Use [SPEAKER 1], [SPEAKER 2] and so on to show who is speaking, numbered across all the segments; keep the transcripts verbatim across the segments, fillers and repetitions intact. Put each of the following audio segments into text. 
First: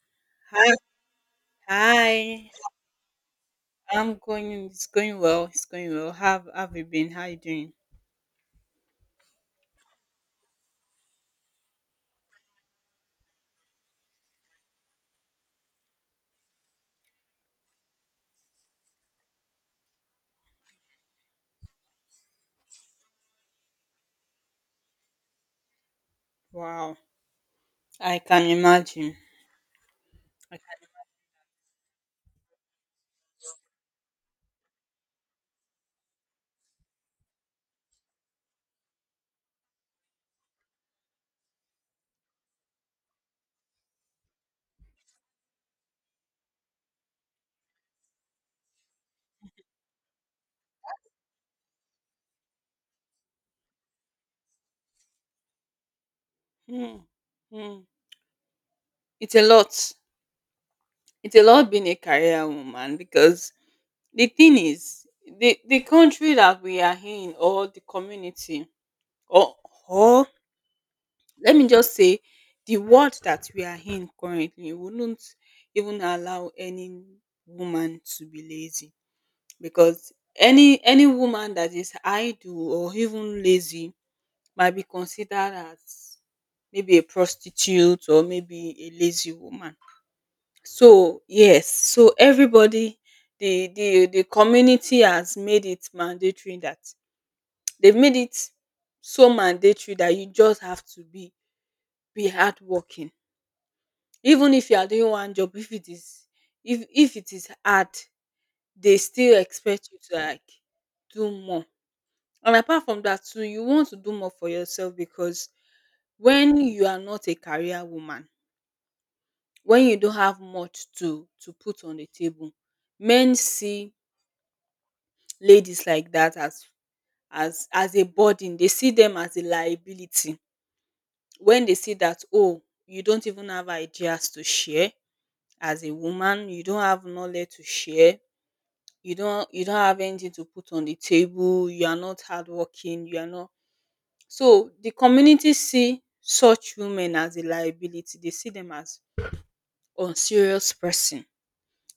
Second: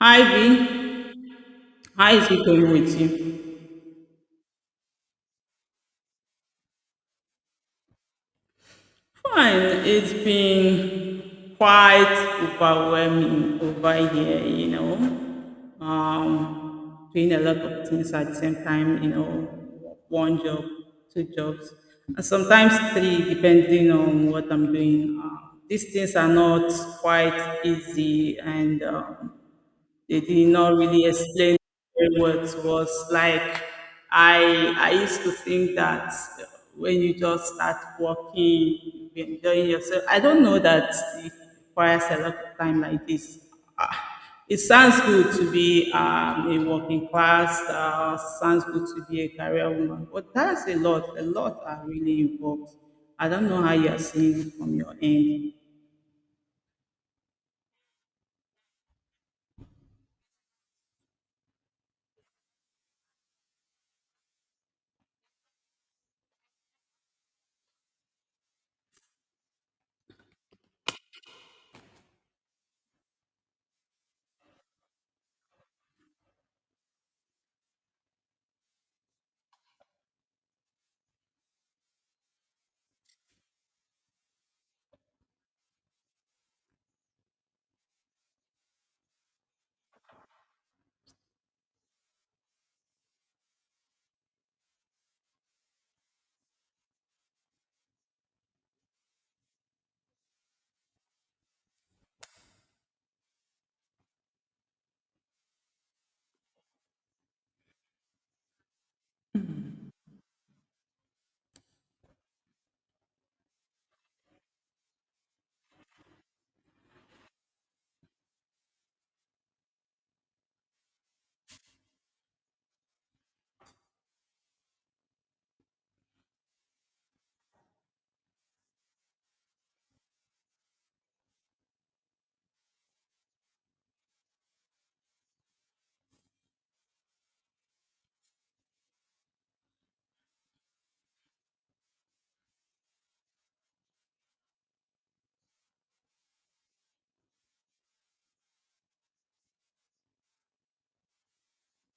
[SPEAKER 1] Hi V,
[SPEAKER 2] Hi,
[SPEAKER 1] how is it
[SPEAKER 2] hi.
[SPEAKER 1] going with you?
[SPEAKER 2] I'm going. It's going well. It's going well. How have you been? How you doing?
[SPEAKER 1] Fine, it's been quite overwhelming over here, you know. Um, doing a lot of things at the same time, you know, one job, two jobs, and sometimes three, depending on what I'm doing. Uh, these things are not
[SPEAKER 2] Wow.
[SPEAKER 1] quite
[SPEAKER 2] I
[SPEAKER 1] easy,
[SPEAKER 2] can
[SPEAKER 1] and
[SPEAKER 2] imagine.
[SPEAKER 1] um, they did
[SPEAKER 2] I
[SPEAKER 1] not really explain very well to us. Like I, I used to think that when you just start working, you've been enjoying yourself. I don't know that it requires a lot of time like this. Ah, It sounds good to be um, a working class. Uh, sounds good to be a career woman, but that's a lot. A lot are really involved. I don't know how you are seeing it from your end.
[SPEAKER 2] can. Hmm, hmm. It's a lot. It's a lot being a career woman because the thing is, the the country that we are in, or the community, or or let me just say, the world that we are in currently wouldn't even allow any woman to be lazy because any any woman that is idle or even lazy might be considered as maybe a prostitute or maybe a lazy woman. So yes, so everybody the the the community has made it mandatory that they've made it so mandatory that you just have to be be hardworking. Even if you are doing one job, if it is if if it is hard, they still expect you to like do more. And apart from that too, you want to do more for yourself because when you are not a career woman, when you don't have much to to put on the table, men see ladies like that as as as a burden. They see them as a liability. When they see that oh, you don't even have ideas to share as a woman, you don't have knowledge to share, you don't you don't have anything to put on the table, you are not hardworking, you are not. So the community see such women as a liability, they see them as unserious person.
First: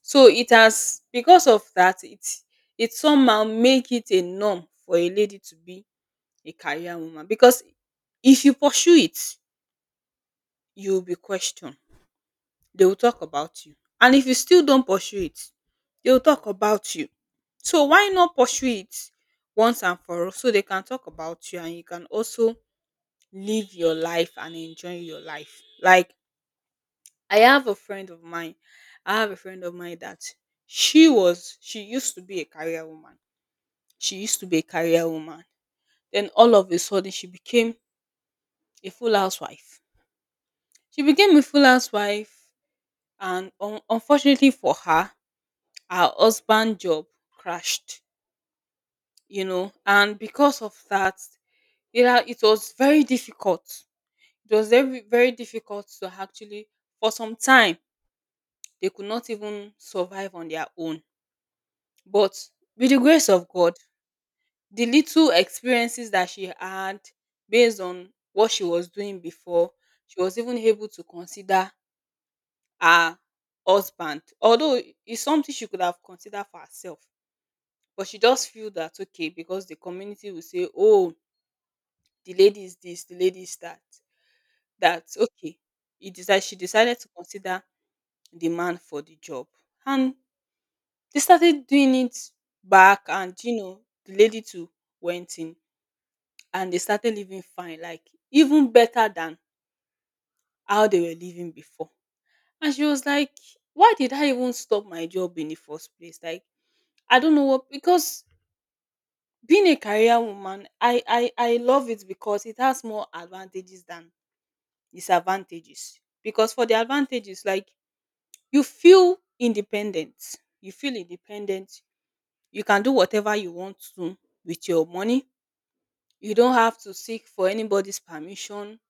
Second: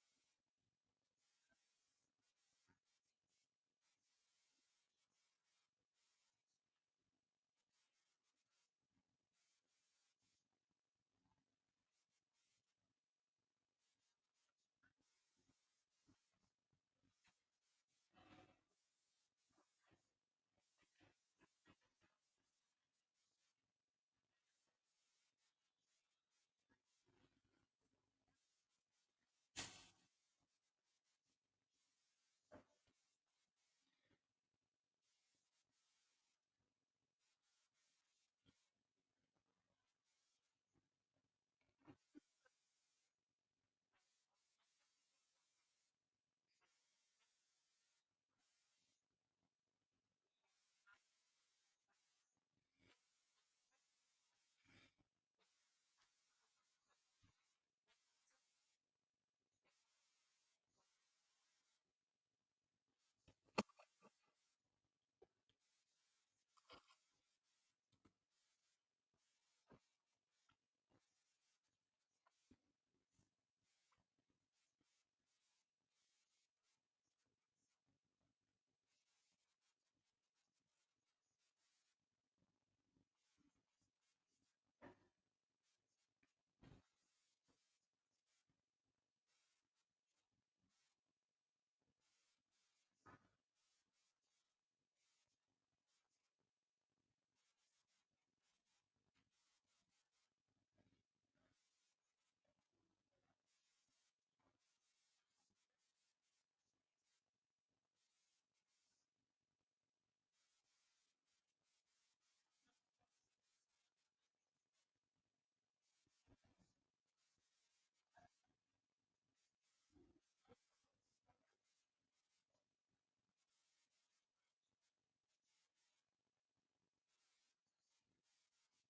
[SPEAKER 2] So it has because of that it it somehow make it a norm for a lady to be a career woman because if you pursue it, you will be questioned. They will talk about you. And if you still don't pursue it, they will talk about you. So why not pursue it once and for all so they can talk about you and you can also live your life and enjoy your life. Like I have a friend of mine. I have a friend of mine that she was she used to be a career woman. She used to be a career woman. Then all of a sudden she became a full housewife. She became a full housewife and un- unfortunately for her, her husband job crashed, you know, and because of that, it, ha- it was very difficult. It was very, very difficult to actually for some time. They could not even survive on their own. But with the grace of God, the little experiences that she had based on what she was doing before, she was even able to consider her husband. Although it's something she could have considered for herself. But she just feel that okay, because the community will say, oh, the lady is this, the lady is that. That's okay. It is that she decided to consider the man for the job. And they started doing it back, and you know the lady too went in, and they started living fine, like even better than how they were living before. And she was like, why did I even stop my job in the first place? Like, I don't know what. Because being a career woman, i i i love it because it has more advantages than disadvantages. Because for the advantages, like you feel independent, you feel independent, you can do whatever you want to with your money. You don't have to seek for anybody's permission.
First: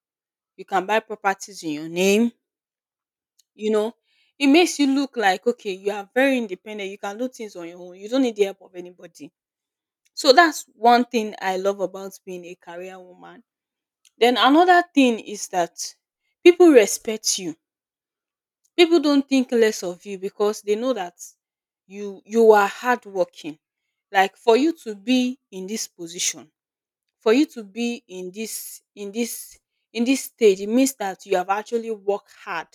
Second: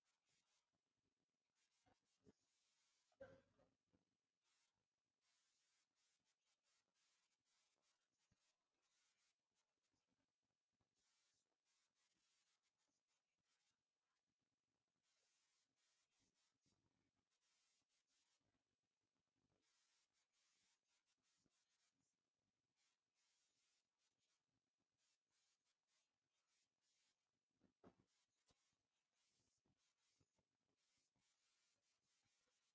[SPEAKER 2] You can buy properties in your name. You know, it makes you look like, okay, you are very independent. You can do things on your own. You don't need the help of anybody. So that's one thing I love about being a career woman. Then another thing is that people respect you. People don't think less of you because they know that you you are hardworking. Like for you to be in this position, for you to be in this in this in this stage, it means that you have actually worked hard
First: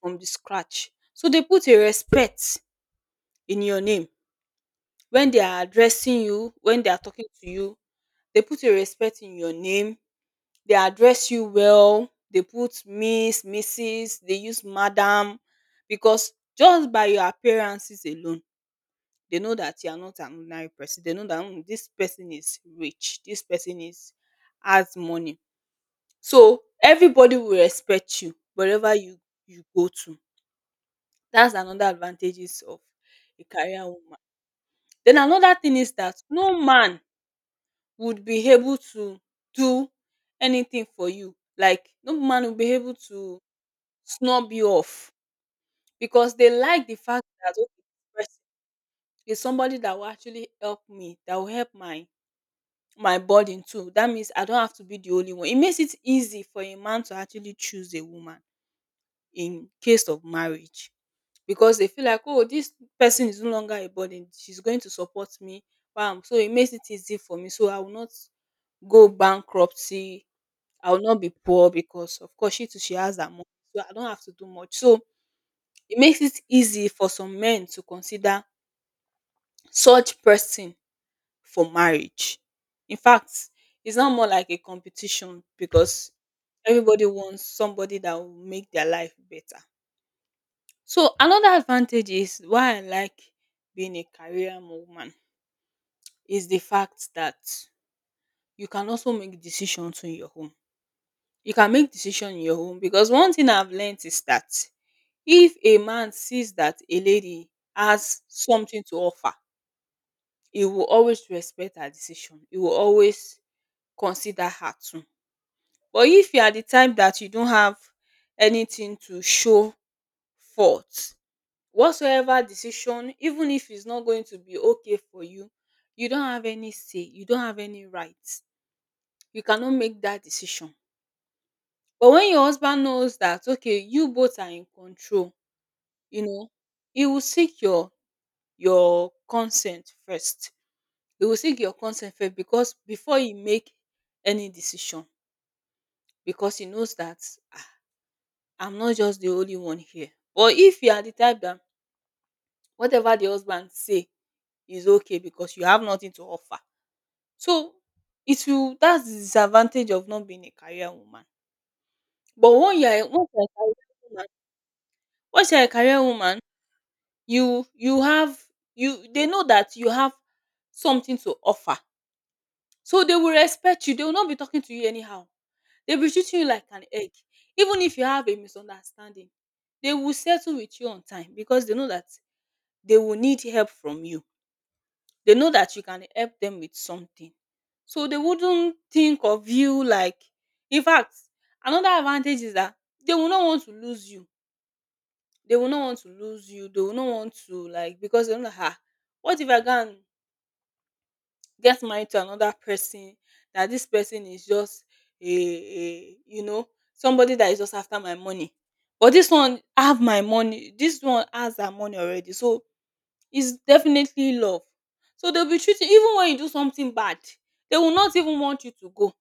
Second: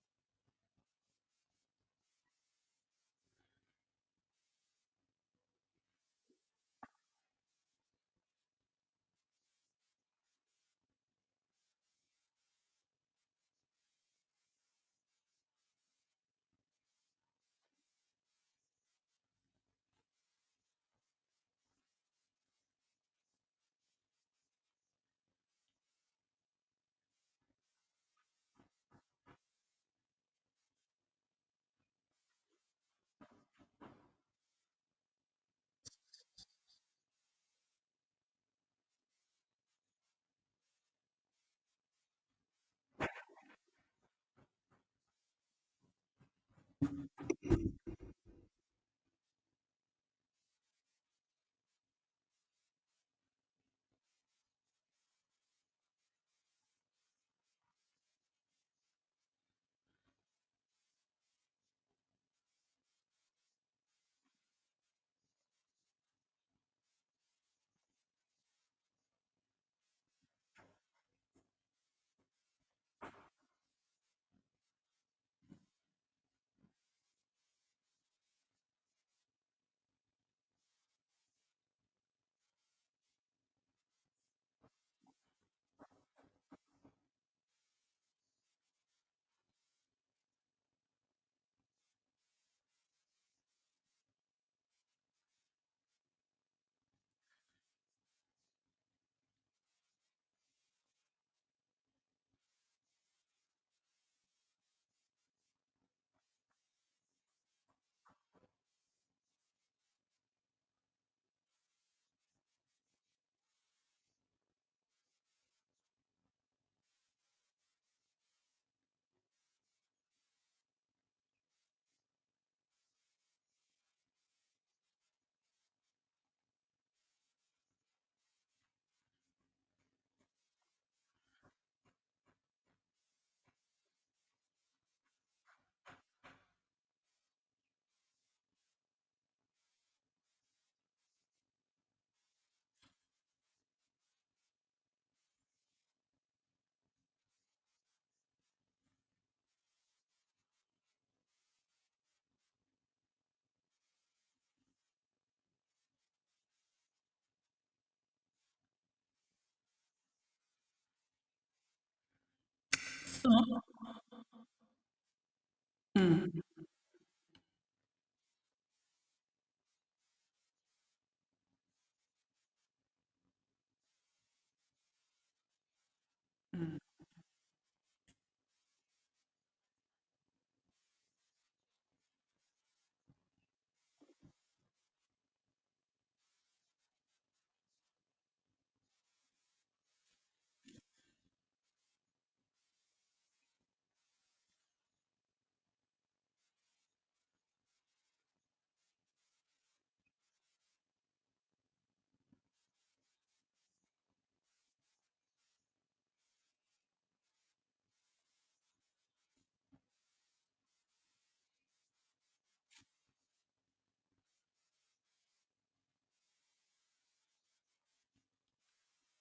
[SPEAKER 2] from the scratch, so they put a respect in your name. When they are addressing you, when they are talking to you, they put a respect in your name. They address you well, they put Miss, Mrs, they use Madam, because just by your appearances alone they know that you are not an ordinary person. They know that, "Mm, this person is rich, this person is has money." So everybody will respect you wherever you you go to. That's another advantages of a career woman. Then another thing is that no man would be able to do anything for you. Like no man will be able to snub you off because they like the fact that okay, this person is somebody that will actually help me, that will help my my burden too. That means I don't have to be the only one. It makes it easy for a man to actually choose a woman in case of marriage. Because they feel like, oh, this person is no longer a burden. She's going to support me. Bam. So it makes it easy for me. So I will not go bankruptcy. I will not be poor because, of course, she too, she has that money. So I don't have to do much. So it makes it easy for some men to consider such person for marriage. In fact, it's not more like a competition because everybody wants somebody that will make their life better. So another advantage is why I like being a career woman is the fact that you can also make decisions on your own. You can make decision in your own because one thing I've learned is that if a man sees that a lady has something to offer, he will always respect her decision. He will always consider her too. But if you are the type that you don't have anything to show forth, whatsoever decision, even if it's not going to be okay for you, you don't have any say, you don't have any right, you cannot make that decision. But when your husband knows that okay, you both are in control, you know he will seek your your consent first. He will seek your consent first because before he make any decision, because he knows that, "Ah, I'm not just the only one here." But if you are the type that whatever the husband say is okay because you have nothing to offer. So, it will that's the disadvantage of not being a career woman. But when you are a once you are a
[SPEAKER 1] So
[SPEAKER 2] career woman, once you are a career woman, you you have you they know that you have something to offer. So, they will respect you. They will not be talking to you anyhow. They'll be treating you like an egg. Even if you have a misunderstanding, they will settle with you on time because they know that they will need help from you. They know that you can help them with something. So they wouldn't think of you like, in fact, another advantage is that they will not want to lose you. They will not want to lose you. They will not want to, like, because they know that ah, what if I can get married to another person that this person is just a, a you know somebody that is just after my money. But this one have my money. This one has her money already. So is definitely love. So they'll be treating even when you do something bad, they will not even want you to go.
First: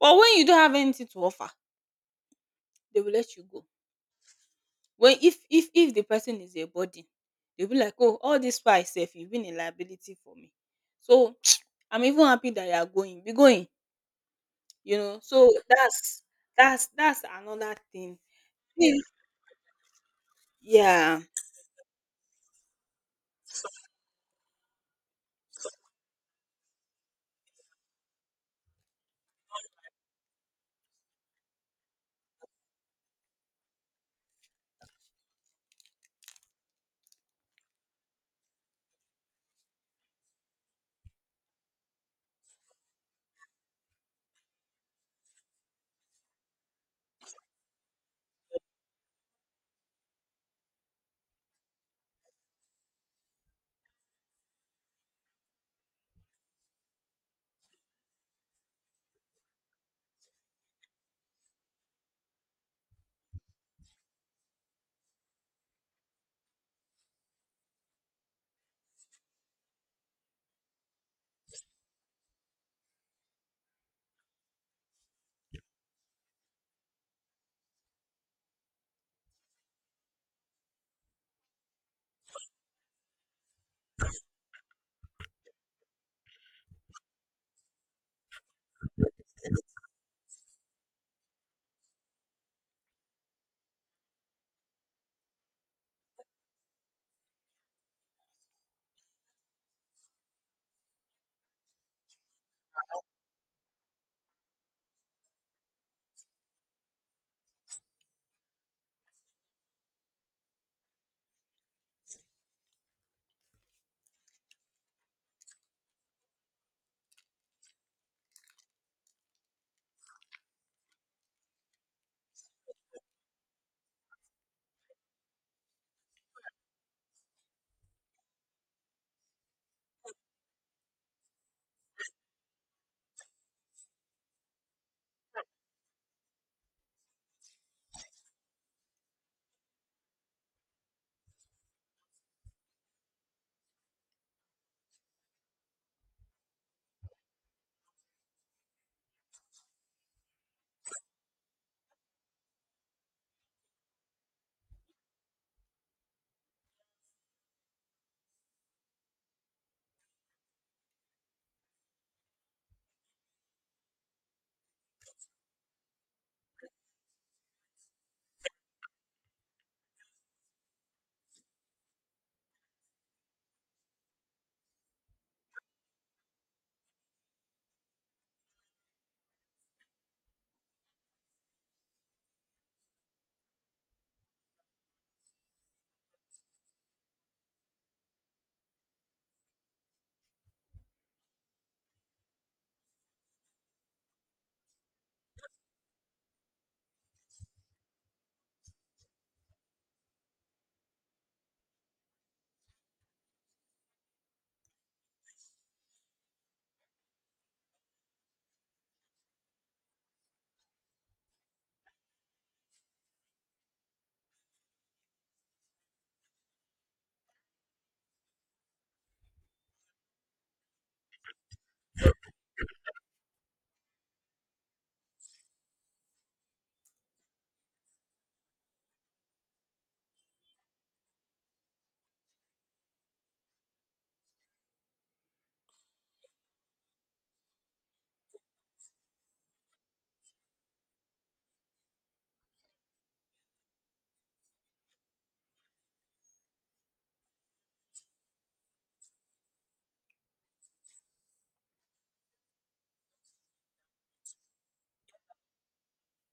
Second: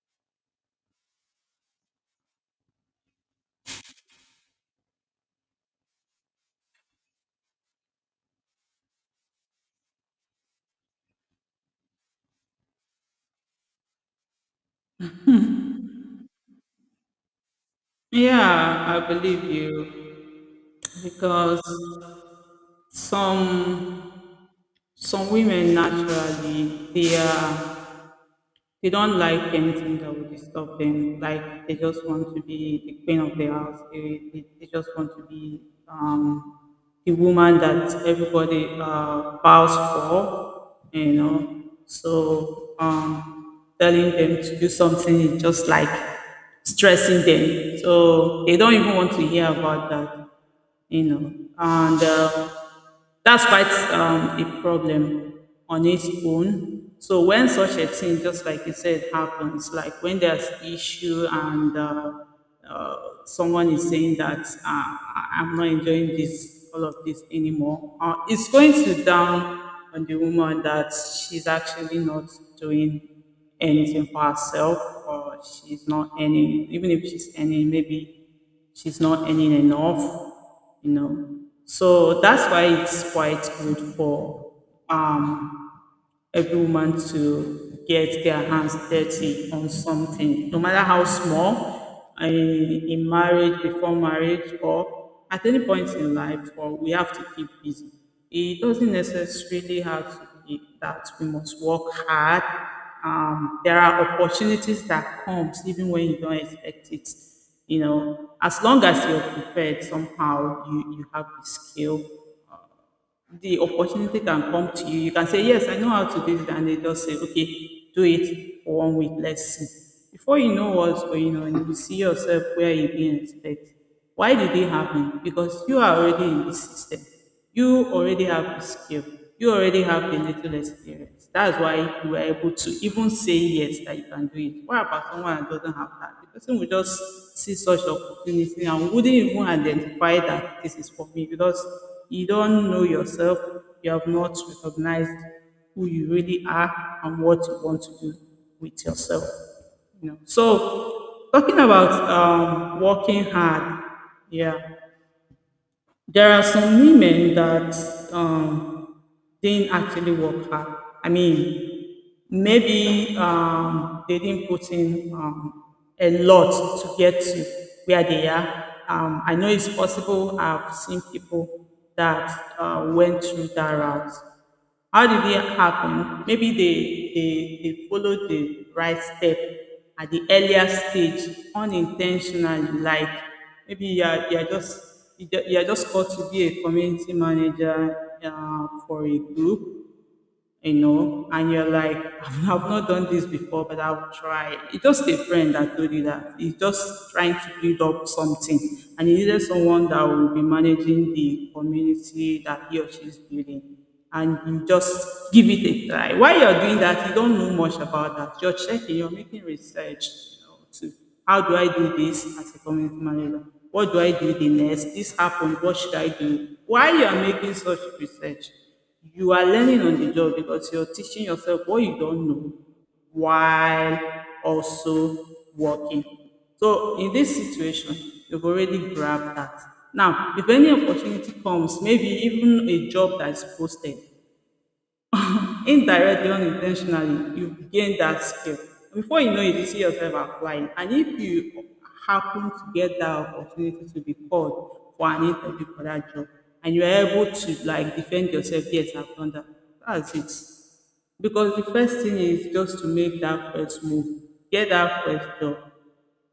[SPEAKER 2] But when you don't have anything to offer, they will let you go. When if if if the person is a burden, they'll be like, oh, all this far itself, you've been a liability for me. So I'm even happy that you are going. Be going, you know. So that's that's that's another thing.
[SPEAKER 1] yeah,
[SPEAKER 2] Please.
[SPEAKER 1] I believe you,
[SPEAKER 2] Yeah.
[SPEAKER 1] because Some some women naturally they are, they don't like anything that will disturb them. Like they just want to be the queen of the house. They, they, they just want to be um, the woman that everybody uh, bows for. You know, so um, telling them to do something is just like stressing them. So they don't even want to hear about that you know. And uh, that's quite um, a problem on its own. So when such a thing, just like you said, happens, like when there's issue and uh, uh, someone is saying that uh, I- I'm not enjoying this, all of this anymore, uh, it's going to down on the woman that she's actually not doing anything for herself, or she's not earning, even if she's earning, maybe she's not earning enough, you know. So that's why it's quite good for um every woman to get their hands dirty on something, no matter how small, in, in marriage, before marriage, or at any point in life, or we have to keep busy. It doesn't necessarily have to be that we must work hard. Um, there are opportunities that comes even when you don't expect it. You know, as long as you're prepared somehow, you, you have the skill, the opportunity can come to you. You can say, yes, I know how to do it. And they just say, okay, do it for one week. Let's see. Before you know what's going on, you see yourself where you're being expected. Why did it happen? Because you are already in the system. You already have the skill. You already have the little experience. That's why you were able to even say yes that you can do it. What about someone that doesn't have that? The person will just see such opportunity and wouldn't even identify that this is for me, because you don't know yourself, you have not recognized who you really are and what you want to do with yourself. You know. So talking about um, working hard, yeah. There are some women that um, didn't actually work hard. I mean, maybe um, they didn't put in um, a lot to get to where they are. Um, I know it's possible. I've seen people that uh, went through that route. How did it happen? Maybe they they, they followed the right step at the earlier stage unintentionally. Like maybe you are, you are just you ju- you are just called to be a community manager uh, for a group, you know, and you're like, I've I've not done this before, but I'll try. It's just a friend that told you that. He's just trying to build up something. And he needed someone that will be managing the community that he or she is building. And you just give it a try. While you're doing that, you don't know much about that. You're checking, you're making research, you know, to how do I do this as a community manager? What do I do the next? This happened. What should I do? While you are making such research, you are learning on the job because you're teaching yourself what you don't know while also working. So in this situation, you've already grabbed that. Now, if any opportunity comes, maybe even a job that is posted, indirectly or in ten tionally, you gain that skill. Before you know it, you see yourself applying, and if you happen to get that opportunity to be called for an interview for that job and you are able to like defend yourself, yes I've done that, that's it. Because the first thing is just to make that first move, get that first job,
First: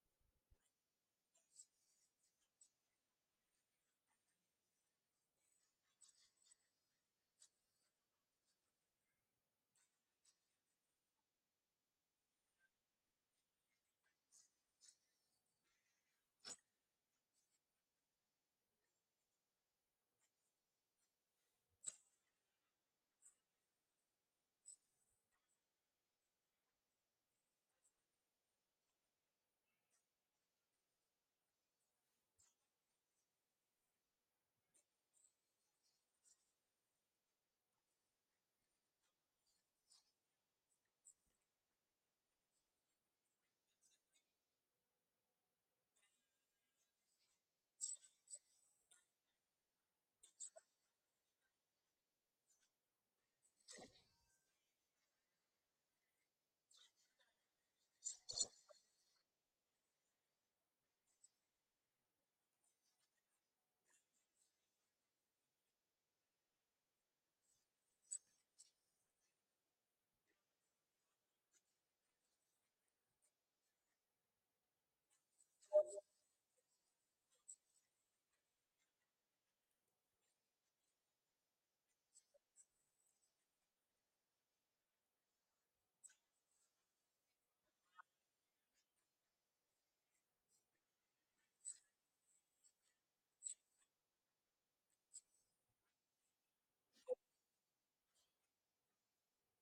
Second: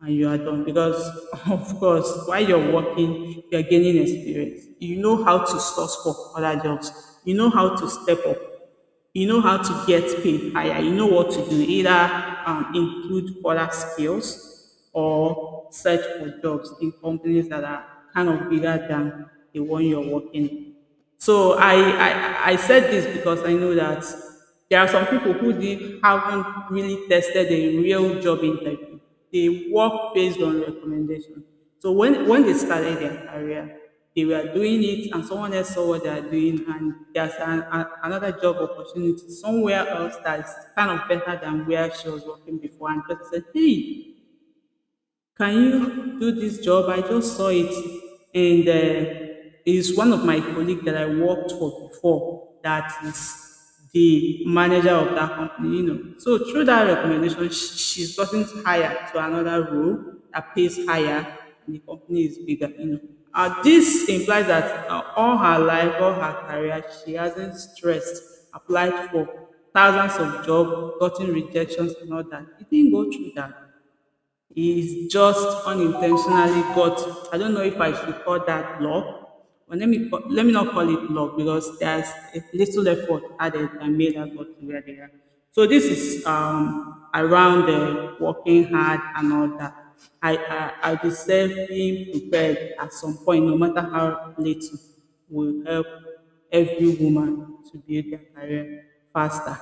[SPEAKER 1] and you are done. Because, of course, while you're working, you're gaining experience. You know how to source for other jobs, you know how to step up, you know how to get paid higher, you know what to do, either um, include other skills or search for jobs in companies that are kind of bigger than the one you're working in. So I, I, I said this because I know that there are some people who they haven't really tested a real job interview. They work based on recommendation. So when, when they started their career, they were doing it and someone else saw what they are doing, and there's an, a, another job opportunity somewhere else that's kind of better than where she was working before, and just said, hey, can you do this job? I just saw it, and uh, it's one of my colleague that I worked for before. That is the manager of that company, you know. So through that recommendation, sh- she's gotten hired to another role that pays higher, and the company is bigger, you know. Uh, this implies that uh, all her life, all her career, she hasn't stressed, applied for thousands of jobs, gotten rejections, and all that. It didn't go through that. Is just unintentionally got, I don't know if I should call that love. But let me ca- let me not call it love, because there's a little effort added and made us got to where they are. So this is um, around the working hard and all that. I I I deserve being prepared at some point, no matter how little, will help every woman to build their career faster.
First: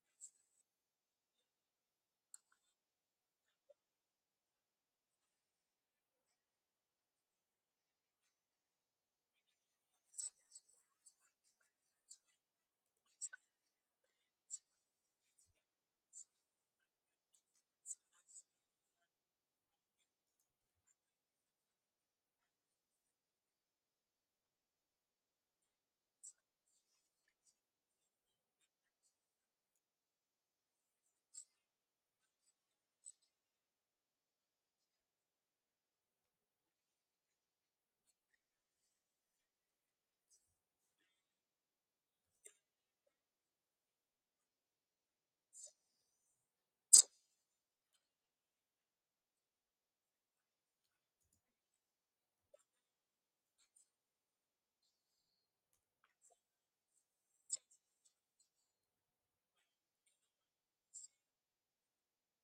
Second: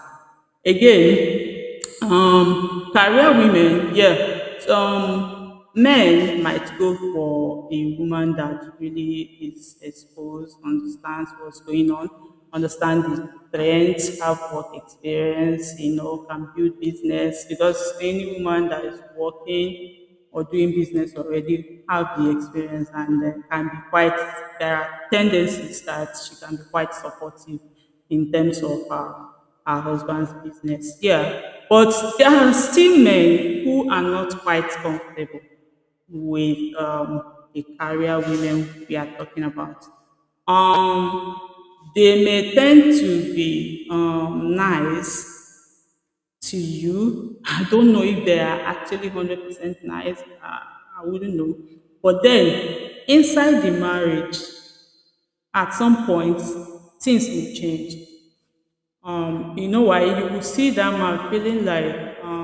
[SPEAKER 1] Again, um, career women, yeah, some men might go for a woman that really is exposed, understands what's going on, understand the trends, have work experience, you know, can build business, because any woman that is working or doing business already have the experience and uh, can be quite, there are tendencies that she can be quite supportive in terms of her, her husband's business. Yeah. But there are still men who are not quite comfortable with um, the career women we are talking about. Um, they may tend to be um, nice to you. I don't know if they are actually one hundred percent nice. I, I wouldn't know. But then, inside the marriage, at some point, things will change. Um, you know why? You will see that man feeling like, um,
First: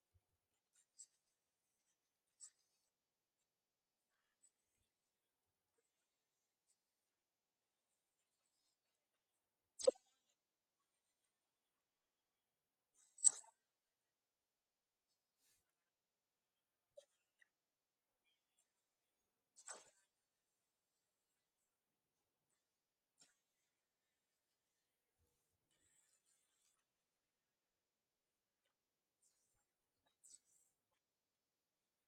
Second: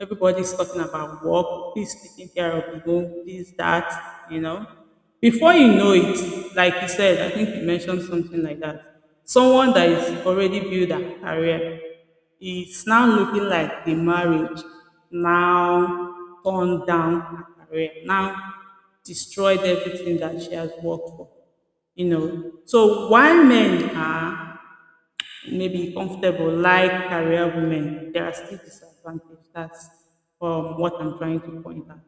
[SPEAKER 1] everybody's talking about work, please taking care of the home, this, that, you know. Before you know it, like you said, I think you mentioned something like that. Someone that is already built a career is now looking like the marriage now turned down her career, now destroyed everything that she has worked for, you know. So why men are maybe comfortable like career women, there are still disadvantages. That's um, what I'm trying to point out.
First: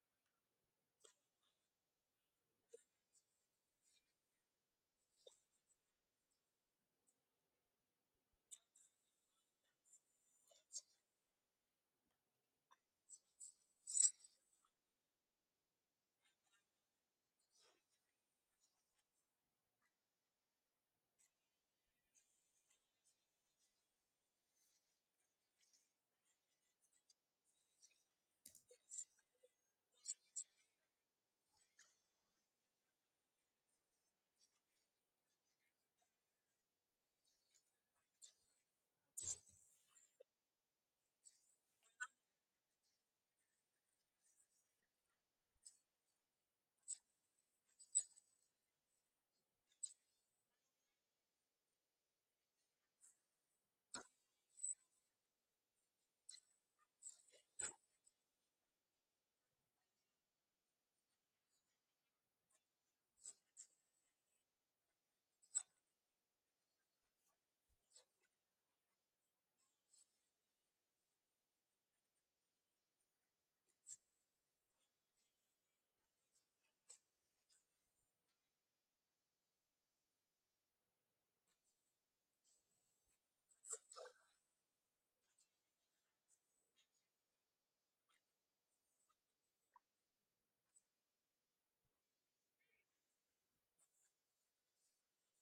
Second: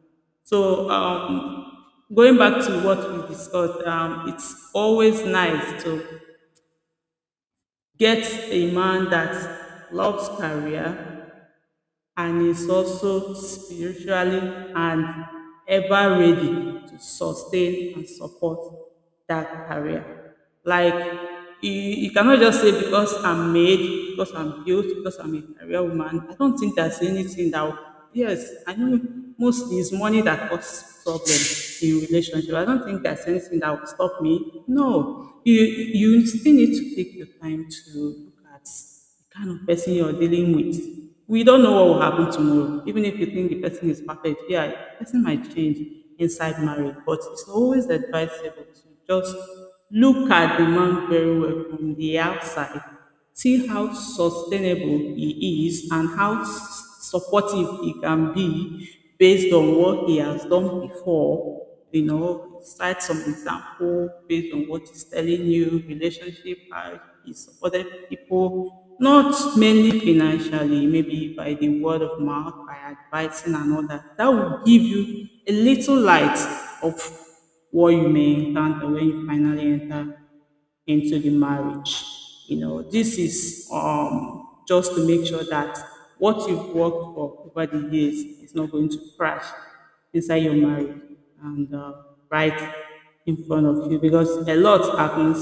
[SPEAKER 1] So um, going back to what we discussed, um, it's always nice to get a man that loves career and is also spiritually and ever ready to sustain and support that career. Like you, you cannot just say because I'm made, because I'm built, because I'm a career woman. I don't think there's anything that will- yes, I know most is money that causes problems in relationship. I don't think there's anything that will stop me. No. You you still need to take the time to look at the kind of person you're dealing with. We don't know what will happen tomorrow. Even if you think the person is perfect, yeah, the person might change inside marriage. But it's always advisable to just look at the man very well from the outside, see how sustainable he is and how s- supportive he can be based on what he has done before, you know, cite some example based on what he's telling you, relationship, how he supported people, not mainly financially, maybe by the word of mouth, by advising and all that. That will give you a little light of what you may encounter when you finally enter into the marriage. You know, this is um, just to make sure that what you've worked for over the years is not going to crash inside your marriage and uh, right in front of you, because a lot happens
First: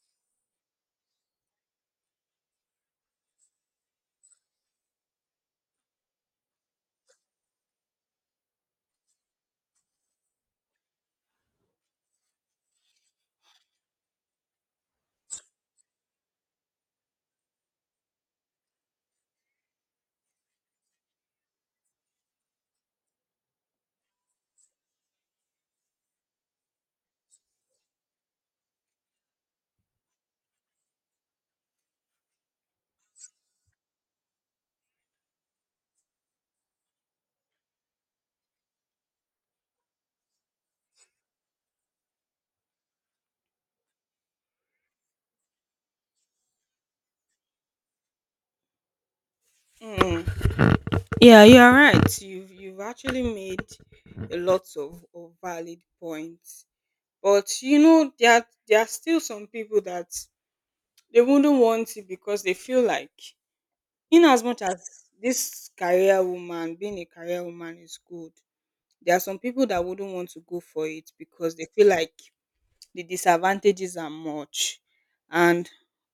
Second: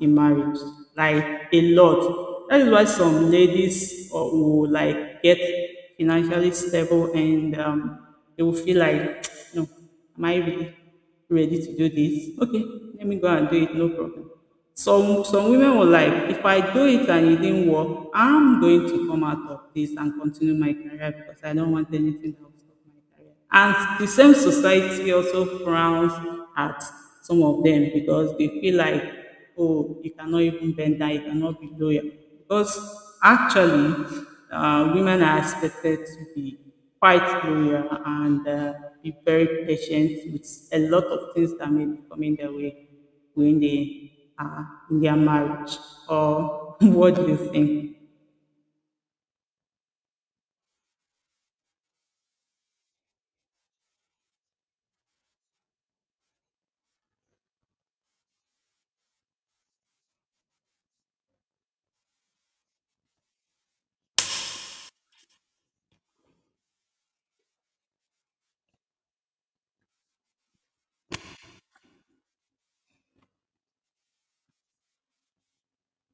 [SPEAKER 1] in marriage, like a lot. That is why some ladies uh, will like get financially stable and um, they will feel like, you know, myself, am I really ready to do this? Okay, let me go and do it, no problem. Some some women were like, if I do it and it didn't work, I'm going to come out of this and continue my career because I don't want anything that will stop my career. And the same society also frowns at some of them because they feel like, oh, you cannot even bend down, you cannot be loyal. Because actually, uh, women are expected to be quite loyal and uh, be very patient with a lot of things that may be coming their way when they are in their marriage or what do you think?
[SPEAKER 2] Mm. Yeah, you are right. You've you've actually made a lot of, of valid points. But you know, there are, there are still some people that they wouldn't want it because they feel like, in as much as this career woman, being a career woman is good, there are some people that wouldn't want to go for it because they feel like the disadvantages are much. And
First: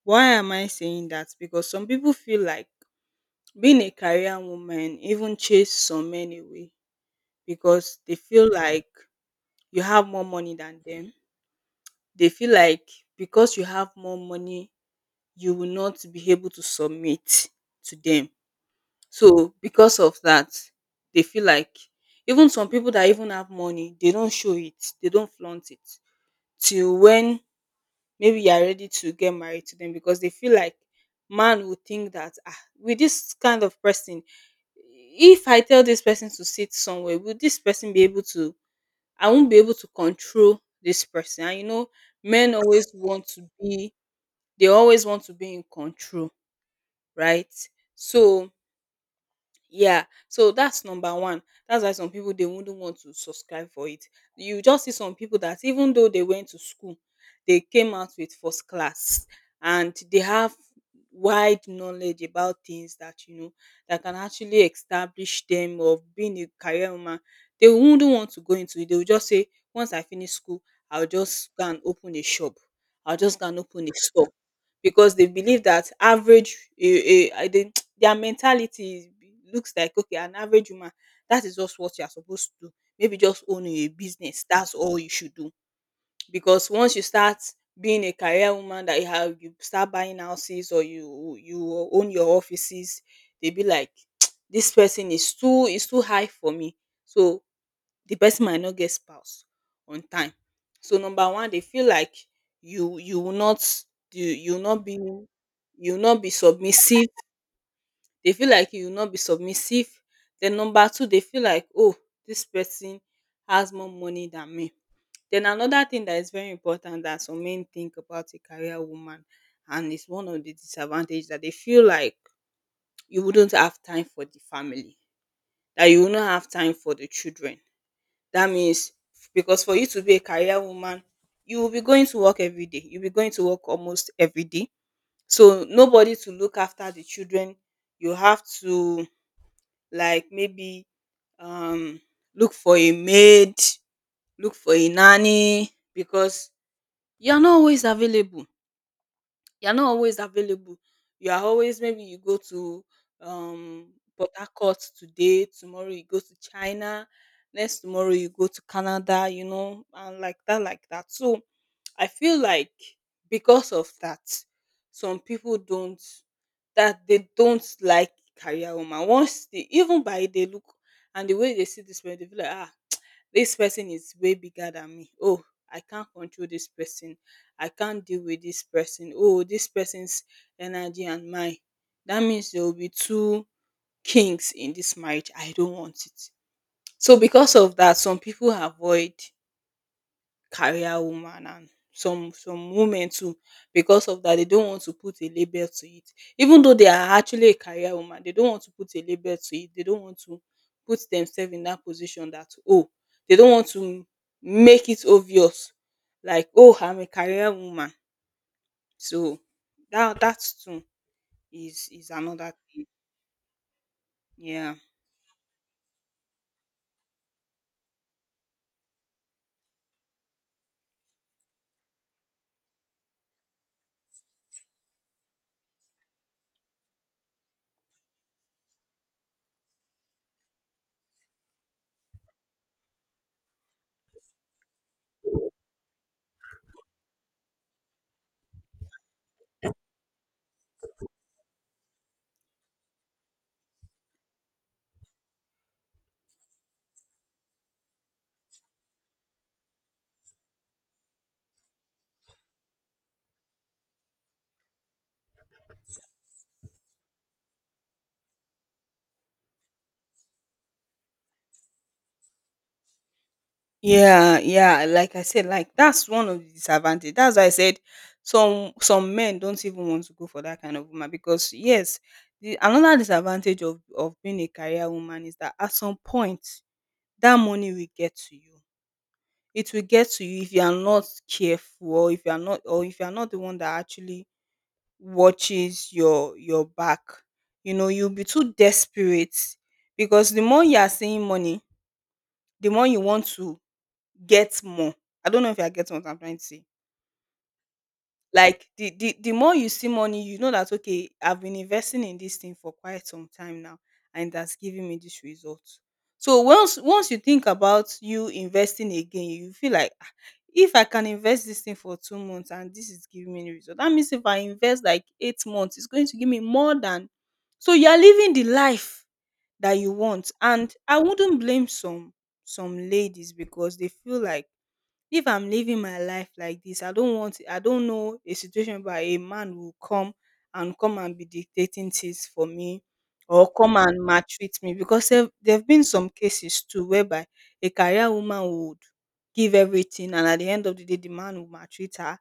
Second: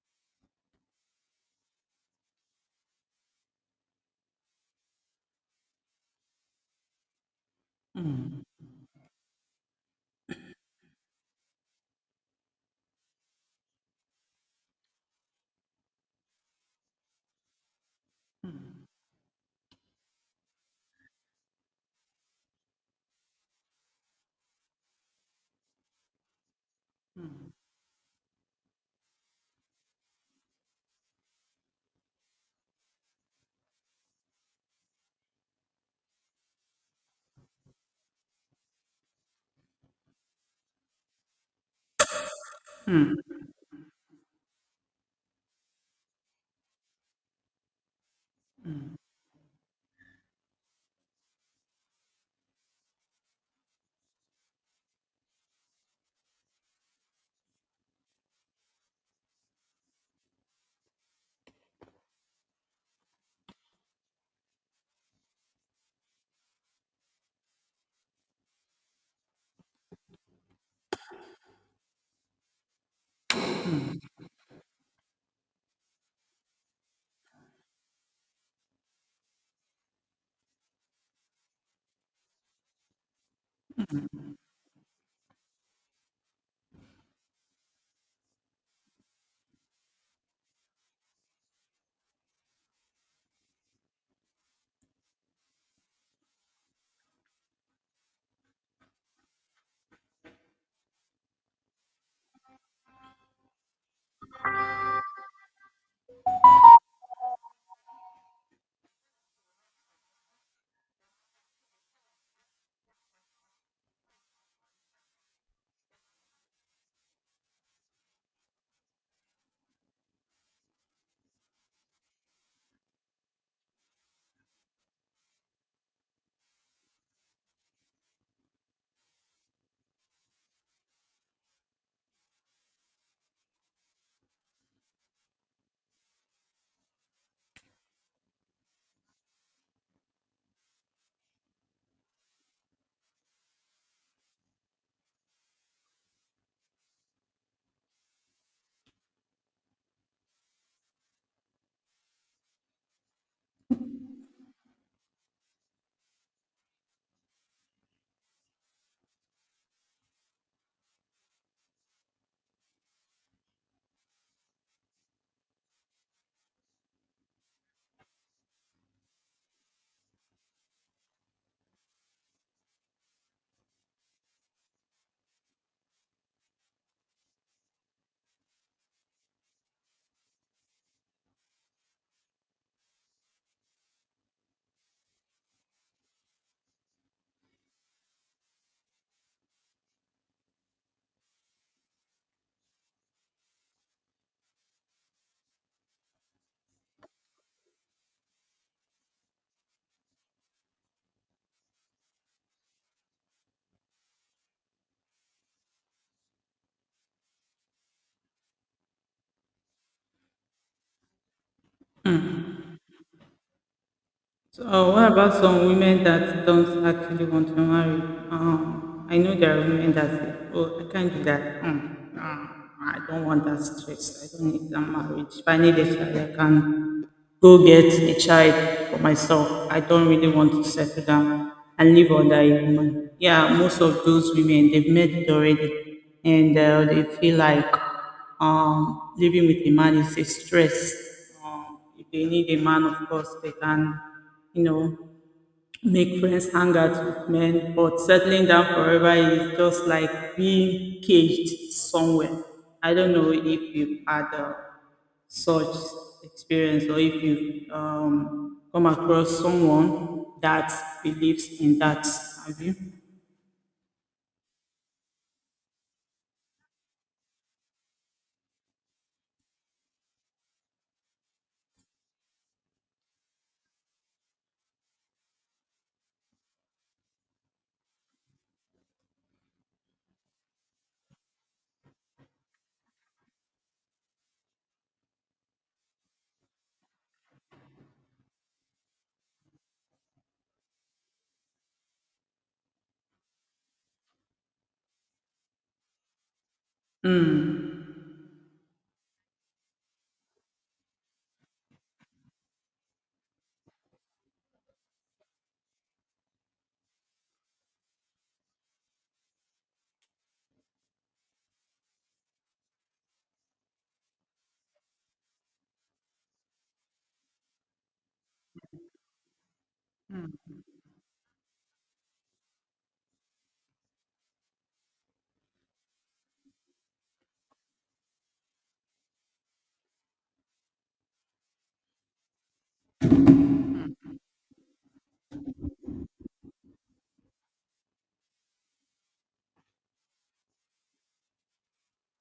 [SPEAKER 2] why am I saying that? Because some people feel like being a career woman even chase some men away because they
[SPEAKER 1] Hmm.
[SPEAKER 2] feel like you have more money than them. They feel like because you have more money you will not be able to submit to them. So because of that, they feel like even some people that even have money, they don't show it, they don't flaunt it till when maybe you are ready to get married to them because they feel like man will think that ah, with this kind of person, if I tell this person to sit somewhere, will this person be able to? I won't be able to control this person. And you know, men always want to be, they always want to be in control, right? So yeah, so that's number one. That's why some people, they wouldn't want to subscribe for it. You just see some people that, even though they went to school, they came out with first class and they have wide knowledge about things that you know that can actually establish them of being a career woman. They wouldn't want to go into it. They will just say, once I finish school, I'll just go and open a shop. I'll just go and open a store, because they believe that average a a they their mentality is, looks like, okay, an average woman, that is just what you are supposed to do, maybe just own a business, that's all you should do. Because once you start being a career woman, that you have you start buying houses, or you you own your offices, they be like, this person is too is too high for me. So the person might not get spouse on time. So number one, they feel like you you will not you you will not be you will not be submissive. They feel like you will not be submissive. Then number two, they feel like, oh, this person has more money than me. Then another thing that is very important that some men think about a career woman, and it's one of the disadvantage, that they feel like you wouldn't have time for the family, that you will not have time for the children. That means, because for you to be a career woman, you will be going to work every day. You'll be going to work almost every day. So nobody to look after the children. You have to, like, maybe um look for a maid, look for a nanny, because you're not always available you're not always available. You are always, maybe you go to um Port Harcourt today, tomorrow you go to China, next tomorrow you go to Canada, you know, and like that, like that. So I feel like, because of that, some people don't that they don't like career woman. Once they even by they look, and the way they see this person, they feel like, ah, this person is way bigger than me. Oh, I can't control this person. I can't deal with this person. Oh, this person's energy and mine. That means there will be two kings in this marriage. I don't want it. So because of that, some people avoid career woman, and some some women too, because of that, they don't want to put a label to it. Even though they are actually a career woman, they don't want to put a label to it. They don't want to put themselves in that position, that, oh, they don't want to make it obvious, like, oh, I'm a career woman. So that that too is is another thing.
[SPEAKER 1] So,
[SPEAKER 2] Yeah.
[SPEAKER 1] uh, what about some women that don't actually want to marry? Um, I know there are women that say, "Oh, I can't do that. Um, no, I don't want that stress. I don't need that marriage. If I need a child, I can go get a child for myself. I don't really want to settle down and live under a woman." Yeah, most of those women they've met it already, and uh, they feel like um, living with a man is a stress. Um, if they need a man, of course, they can, you know, make friends, hang out with men. But settling down forever is just like being caged somewhere. I don't know if you've had uh, such experience or if you've um, come across someone that believes in that. Have you?
[SPEAKER 2] Yeah, yeah. Like I said, like, that's one of the disadvantage. That's why I said some some men don't even want to go for that kind of woman, because, yes, the another disadvantage of of being a career woman is that, at some point, that money will get to you. It will get to you if you are not careful, or if you are not or if you are not the one that actually watches your your back. you know you'll be too desperate, because the more you are seeing money, the more you want to get more. I don't know if you are getting what I'm trying to say.
[SPEAKER 1] Hmm.
[SPEAKER 2] Like, the the the more you see money, you know that, okay, I've been investing in this thing for quite some time now, and that's giving me this result. So once once you think about you investing again, you feel like, "Ah, if I can invest this thing for two months and this is giving me result, that means if I invest like eight months, it's going to give me more than" — so you are living the life that you want. And I wouldn't blame some some ladies, because they feel like, if I'm living my life like this, I don't want I don't know a situation where a man will come and come and be dictating things for me, or come and maltreat me, because there have been some cases too whereby a career woman would give everything, and at the end of the day the man will maltreat her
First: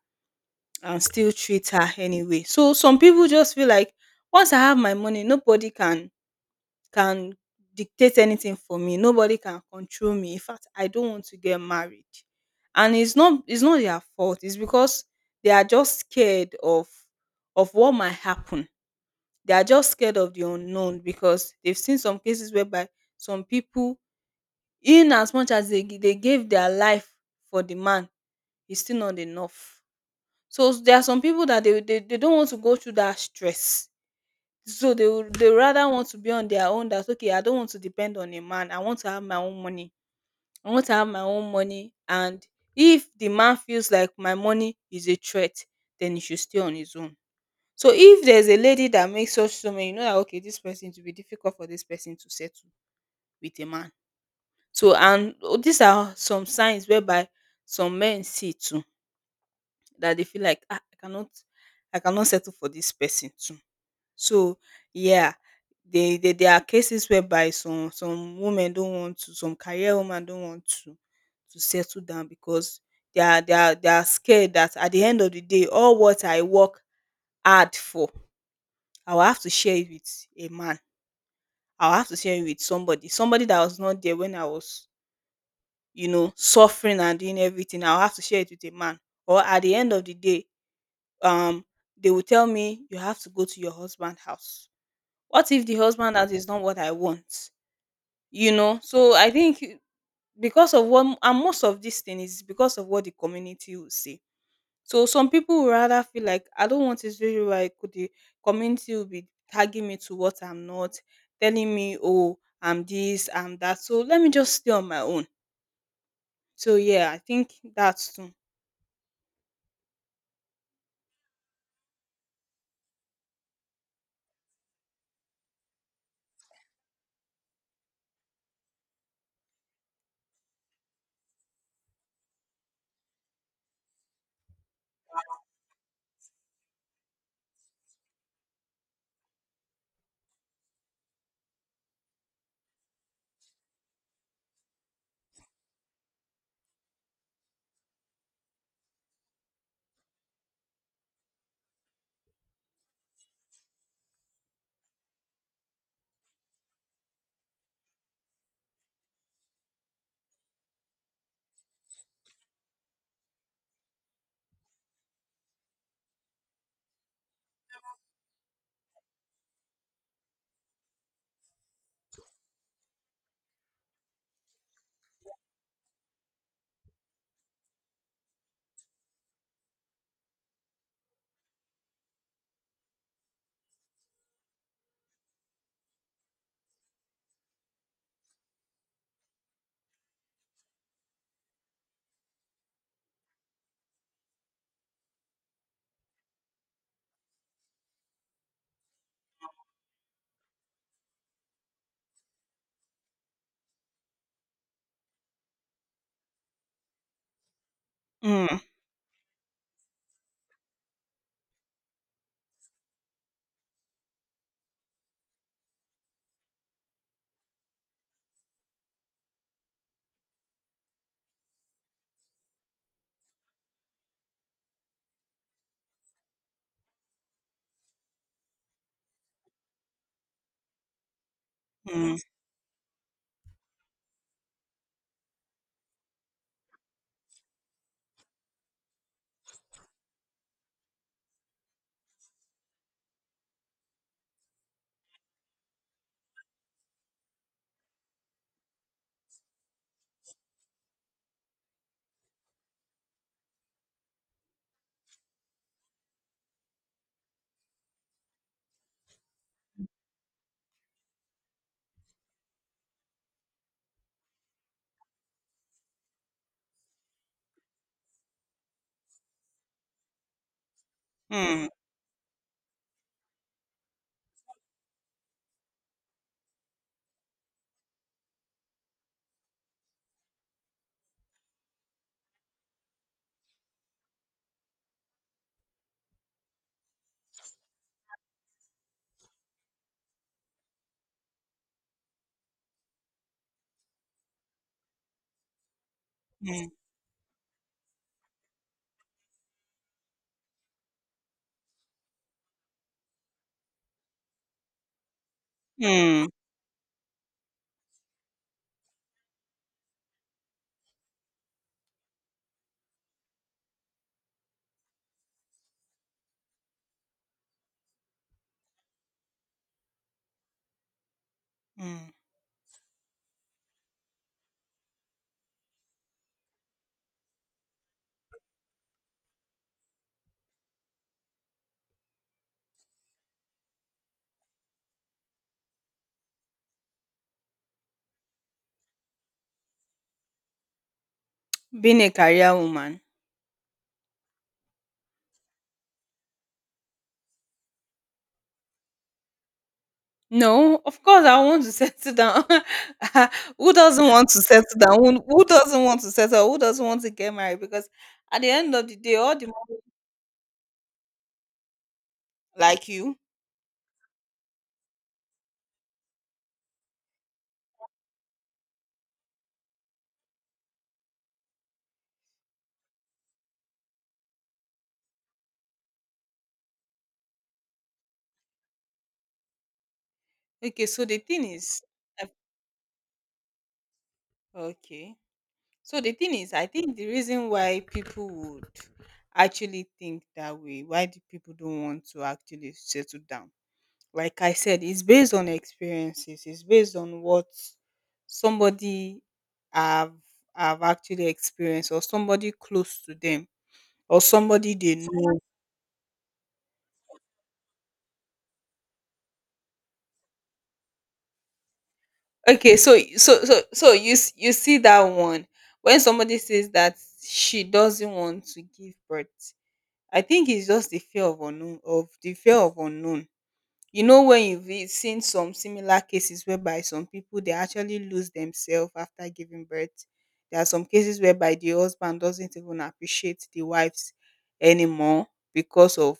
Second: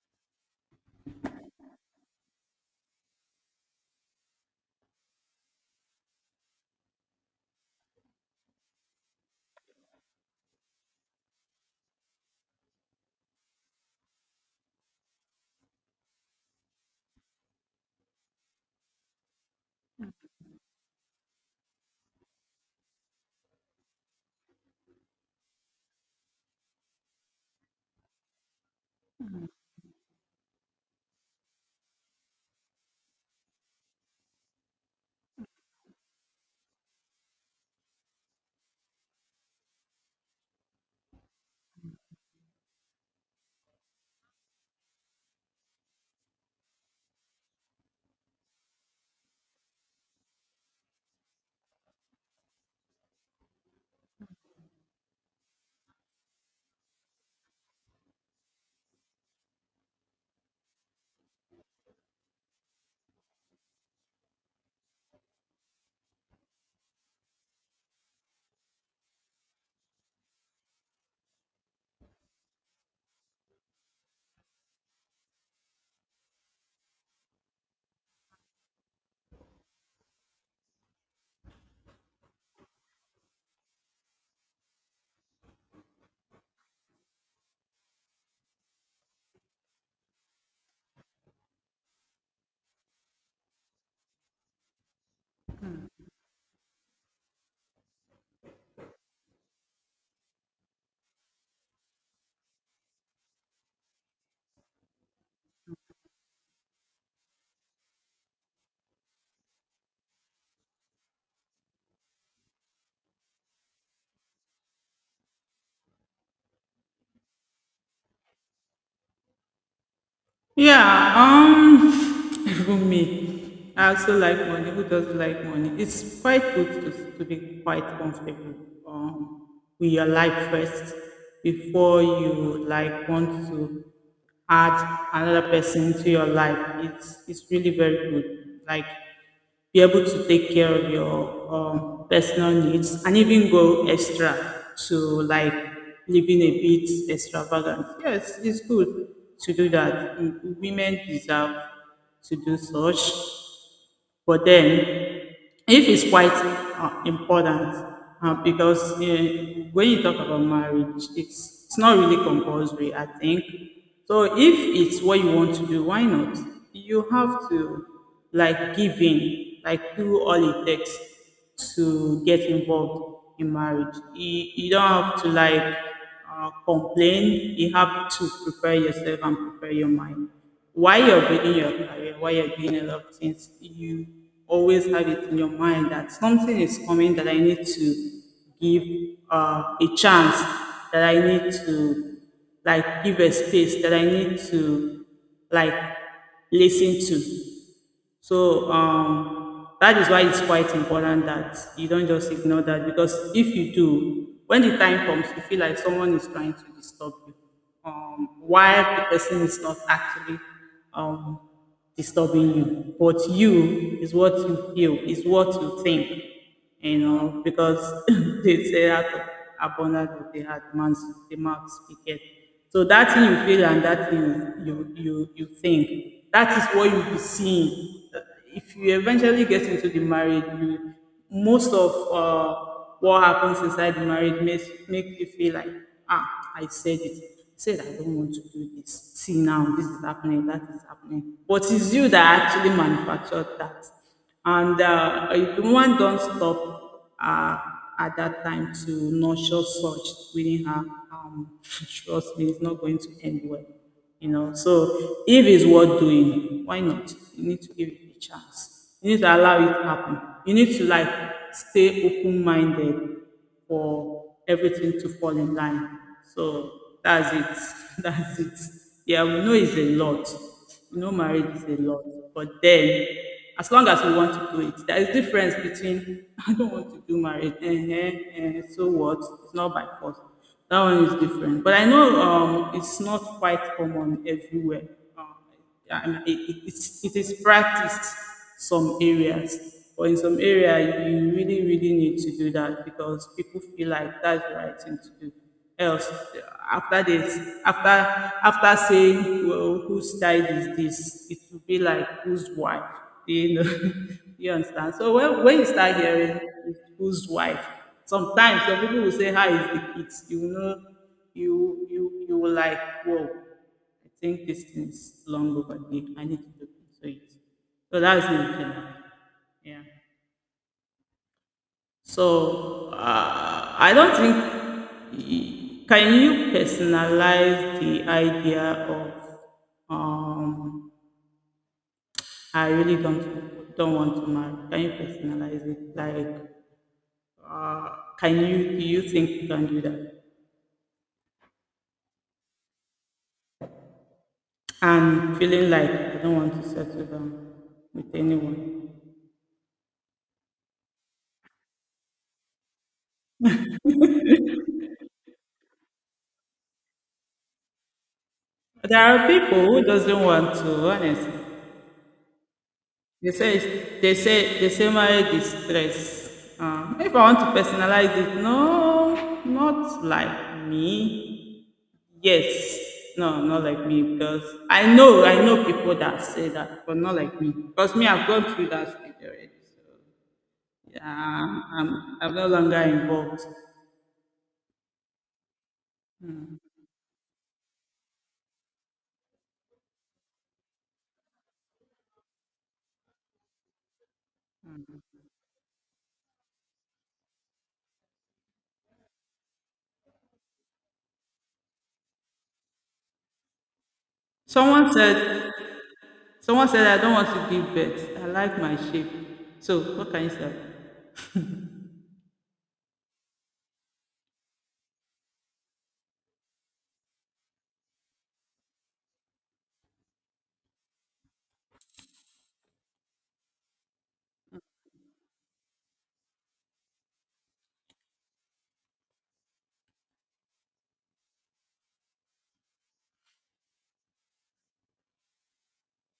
[SPEAKER 2] and still treat her anyway. So some people just feel like, once I have my money, nobody can can dictate anything for me. Nobody can control me. In fact, I don't want to get married. And it's not it's not their fault. It's because they are just scared of of what might happen. They are just scared of the unknown, because they've seen some cases whereby some people, in as much as they gi- they gave their life for the man, it's still not enough. So there are some people that they, they, they don't want to go through that stress. So they would they rather want to be on their own, that, okay, I don't want to depend on a man. I want to have my own money. I want to have my own money. And if the man feels like my money is a threat, then he should stay on his own. So if there's a lady that makes such statement, you know that, okay, this person to be difficult for this person to settle with a man. So, and, oh, these are some signs whereby some men see too, that they feel like, ah, I cannot I cannot settle for this person too. So, yeah, they, they there are cases whereby some some women don't want to, some career woman don't want to to settle down, because they are they are they are scared that, at the end of the day, all what I work hard for, I will have to share it with a man. I will have to share it with somebody, somebody that was not there when I was you know, suffering and doing everything. I will have to share it with a man. Or at the end of the day, um, they will tell me, you have to go to your husband's house. What if the husband house is not what I want? You know so I think, because of what — and most of this thing is because of what the community will say. So some people will rather feel like, I don't want this video where I could the community will be tagging me to what I'm not, telling me, oh, I'm this, I'm that. So let me just stay on my own. So, yeah, I think that's too.
[SPEAKER 1] Yeah, um, even me, I also like money. Who doesn't like money? It's quite good to, to be quite comfortable um, with your life first before you like want to add another person to your life. It's it's really very good. Like be able to take care of your um, personal needs and even go extra to like living a bit extravagant. Yes, it's good to do that. Mm, women deserve to do such. But then, if it's quite uh, important, uh, because uh, when you talk about marriage, it's, it's not really compulsory, I think. So if it's what you want to do, why not? You have to like give in, like do all it takes to get involved in marriage. You, you don't have to like uh, complain. You have to prepare yourself and prepare your mind. While you're building your career, while you're doing a lot of things, you always have it in your mind that something is coming that I need to give uh, a chance, that I need to like give a space, that I need to like listen to. So um, that is why it's quite important that you don't just ignore that because if you do, when the time comes, you feel like someone is trying to disturb you, um,
[SPEAKER 2] Mm.
[SPEAKER 1] while the person is not actually um, disturbing you. But you is what you feel, is what you think, you know, because they say out of abundance of the heart, man's the mouth speaketh. So that thing you feel and that thing you you you think, that is what you'll be seeing. If you eventually get into the marriage, you most of
[SPEAKER 2] Mm.
[SPEAKER 1] uh, what happens inside the marriage makes make you feel like, ah, I said it. I said I don't want to do this. See now, this is happening, that is happening. But it's you that actually manufactured that. And uh, if one don't stop uh, at that time to nurture such within her, um, trust me, it's not going to end well. You know, so if it's worth doing, why not? You need to give it a chance. You need to allow it happen. You need to like stay open minded for everything to fall in line. So that's it. That's it. Yeah, we know it's a lot. We know marriage is
[SPEAKER 2] Mm.
[SPEAKER 1] a lot. But then, as long as we want to do it, there is difference between I don't want to do marriage. Uh-huh, uh, so what? It's not by force. That one is different. But I know um, it's not quite common everywhere. Um, yeah, and it, it's- it is practiced some areas but in some area you really really need to do that because people feel like that's the right thing to do, else
[SPEAKER 2] Mm.
[SPEAKER 1] after this, after after saying well whose child is this, it will be like whose wife, you know, you understand. So when, when you start
[SPEAKER 2] Mm.
[SPEAKER 1] hearing whose wife, sometimes some people will say how is the kids, you know, you you you will like, whoa, I think this thing is long overdue. I need to look into it. So that's the intent. Yeah.
[SPEAKER 2] Mm.
[SPEAKER 1] So uh, I don't think y- can you personalize the idea of um I really don't don't want to marry. Can you personalize it? Like uh, can you, do you think you can do that?
[SPEAKER 2] Being a career woman.
[SPEAKER 1] And feeling like I don't want to settle down with anyone.
[SPEAKER 2] No, of course I want to settle down. Who doesn't want to settle down? Who who doesn't want to settle? Who doesn't want to get married? Because at the end of the
[SPEAKER 1] There
[SPEAKER 2] day,
[SPEAKER 1] are
[SPEAKER 2] all the
[SPEAKER 1] people
[SPEAKER 2] mo-
[SPEAKER 1] who doesn't want to, honestly.
[SPEAKER 2] like you.
[SPEAKER 1] They say it's- they say they say marriage is stress. Uh, if I want to personalize it, no, not like me. Yes, no, not like me because I know I know people that say that, but not like me because me, I've gone through that stage already.
[SPEAKER 2] Okay, so the thing
[SPEAKER 1] Yeah,
[SPEAKER 2] is,
[SPEAKER 1] I'm
[SPEAKER 2] uh,
[SPEAKER 1] I'm no longer involved.
[SPEAKER 2] okay. So the thing is, I think the reason why people would actually think that way, why the people don't want to actually settle down, like I said, it's based on experiences. It's based on what somebody have have actually experienced, or somebody close to them, or somebody
[SPEAKER 1] Someone
[SPEAKER 2] they know.
[SPEAKER 1] said someone said I don't want to give birth. I like my shape. So what can you say?
[SPEAKER 2] Okay, so so so so you s- you see that one. When somebody says that she doesn't want to give birth, I think it's just the fear of unknown, of the fear of unknown. You know, when you've e- seen some similar cases whereby some people, they actually lose themselves after giving birth. There are some cases whereby the husband doesn't even appreciate the wives anymore, because of,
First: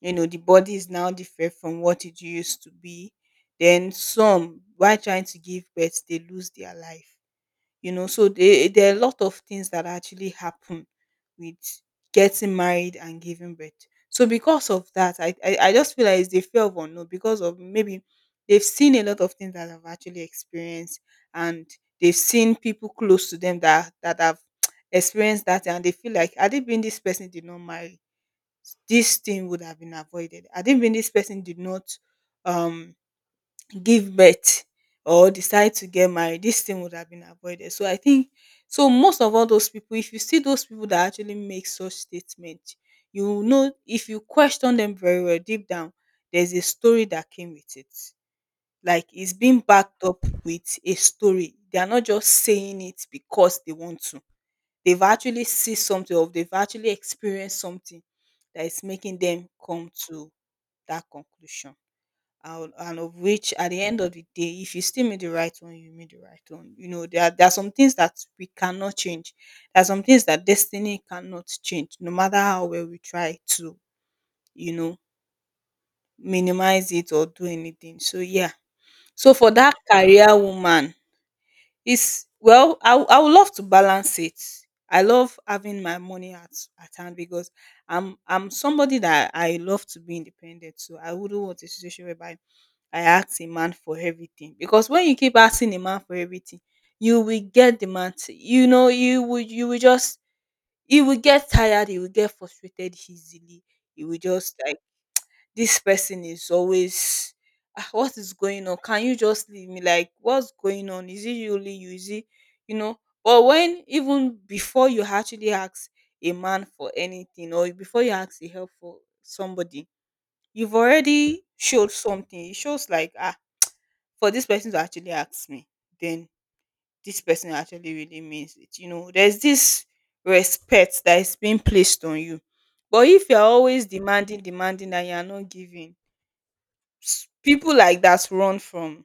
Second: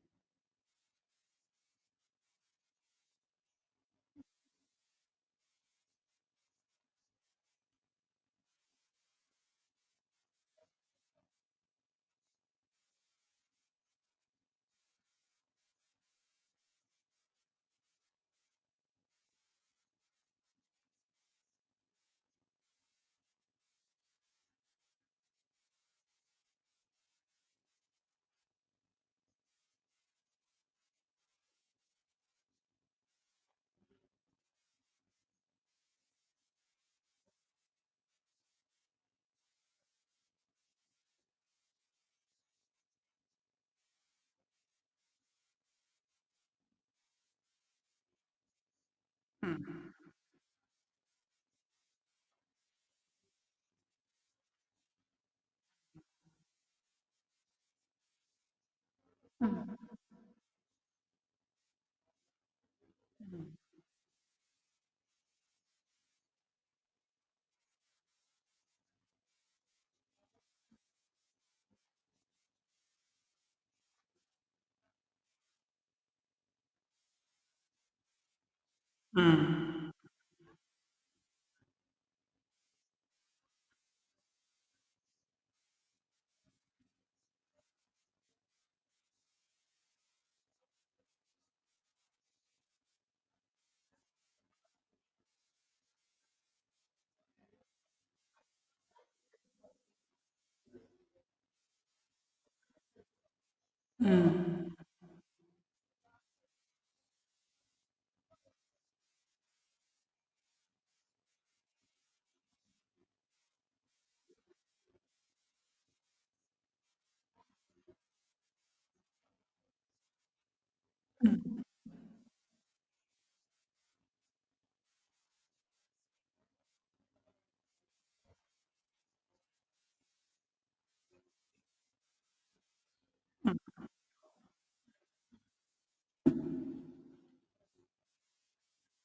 [SPEAKER 2] you know the body is now different from what it used to be. Then some, while trying to give birth, they lose their life. you know so they, there are a lot of things that actually happen with getting married and giving birth. So because of that, i i, I just feel like it's the fear of unknown, because of, maybe, they've seen a lot of things that I've actually experienced. And they've seen people close to them, that that have experienced that, and they feel like, had it been this person did not marry, this thing would have been avoided. Had it been this person did not um give birth, or decide to get married, this thing would have been avoided. So I think, so most of all those people, if you see those people that actually make such statement, you know, if you question them very well, deep down, there's a story that came with it. Like, it's being backed up with a story. They are not just saying it because they want to. They've actually see something or they've actually experienced something that is making them come to that conclusion. And and of which at the end of the day, if you still meet the right one, you meet the right one. You know, there are, there are some things that we cannot change. There are some things that destiny cannot change, no matter how well we try to you know minimize it or do anything. So yeah, so for that career woman is, well, i, w- I would love to balance it. I love having my money at, at hand, because i'm i'm somebody that I love to be independent. So I wouldn't want a situation whereby I asked a man for everything, because when you keep asking a man for everything, you will get the man. To, you know, you will you will just, he will get tired. He will get frustrated easily. He will just like, this person is always, "Ah, what is going on? Can you just leave me? Like, what's going on? Is it only you? Is it you know? But when, even before you actually ask a man for anything, or before you ask the help for somebody, you've already showed something. It shows like, ah, for this person to actually ask me, then this person actually really means it. You know, there's this respect that is being placed on you. But if you're always demanding, demanding, and you're not giving, s- people like that run from,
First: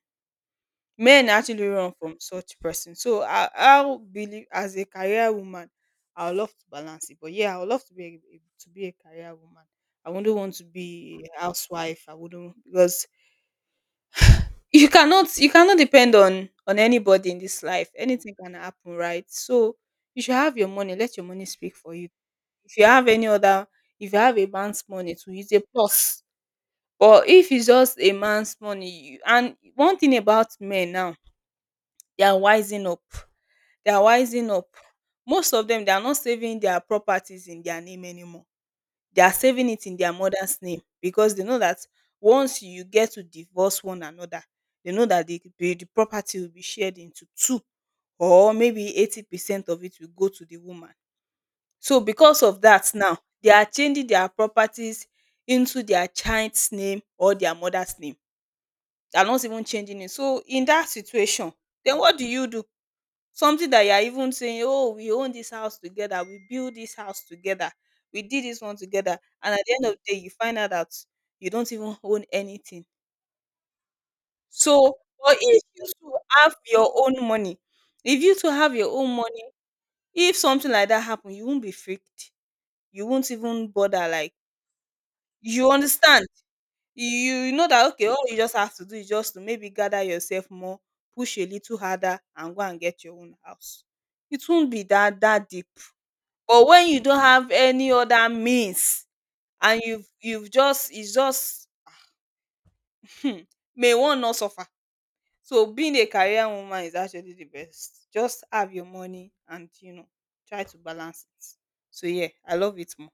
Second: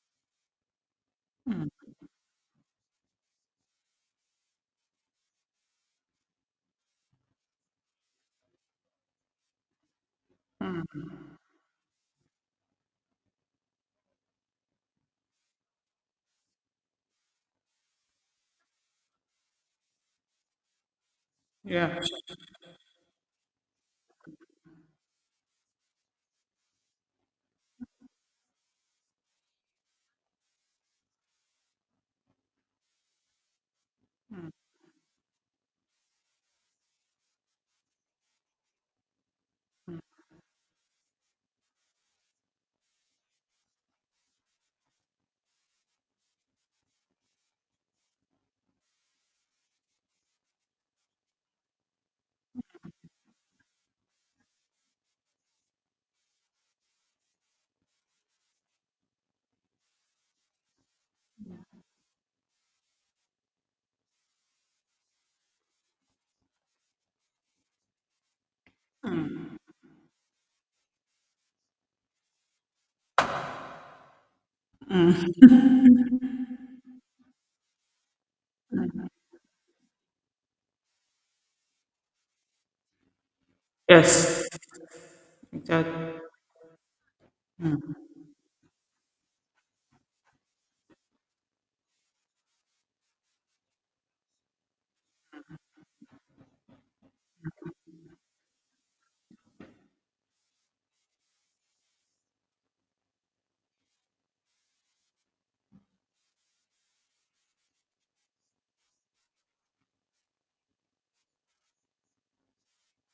[SPEAKER 2] men actually run from such person. So I, I'll believe, as a career woman, I would love to balance it. But yeah, I would love to be a, to be a career woman. I wouldn't want to be a housewife. I wouldn't, because you cannot, you cannot depend on on anybody in this life. Anything can happen, right? So you should have your money, let your money speak for
[SPEAKER 1] Yeah.
[SPEAKER 2] you. If you have any other, if you have a man's money to use, a plus. But if it's just a man's money you, and one thing about men now, they are wising up, they are wising up Most of them, they are not saving their properties in their name anymore. They are saving it in their mother's name, because they know that once you get to divorce one another, they know that the the the property will be shared into two, or maybe eighty percent of it will go to the woman. So because of that now, they are changing their properties into their child's name or their mother's name. They are not even changing it. So in that situation, then what do you do? Something that you are even saying, "Oh, we own this house together, we build this house together, we did this one together," and at the end of the day, you find out that you don't even own anything. So, or if you to have your own money, if you to have your own money if something like that happen, you won't be freaked, you won't even bother, like,
[SPEAKER 1] Yes.
[SPEAKER 2] you
[SPEAKER 1] Exactly.
[SPEAKER 2] understand, you you know that, okay, all you just have to do is just to maybe gather yourself more, push a little harder and go and get your own house. It won't be that that deep. But when you don't have any other means, and you've you've just, it's just, hmm, may one not suffer. So being a career woman is actually the best. Just have your money and, you know, try to balance it. So yeah, I love it more.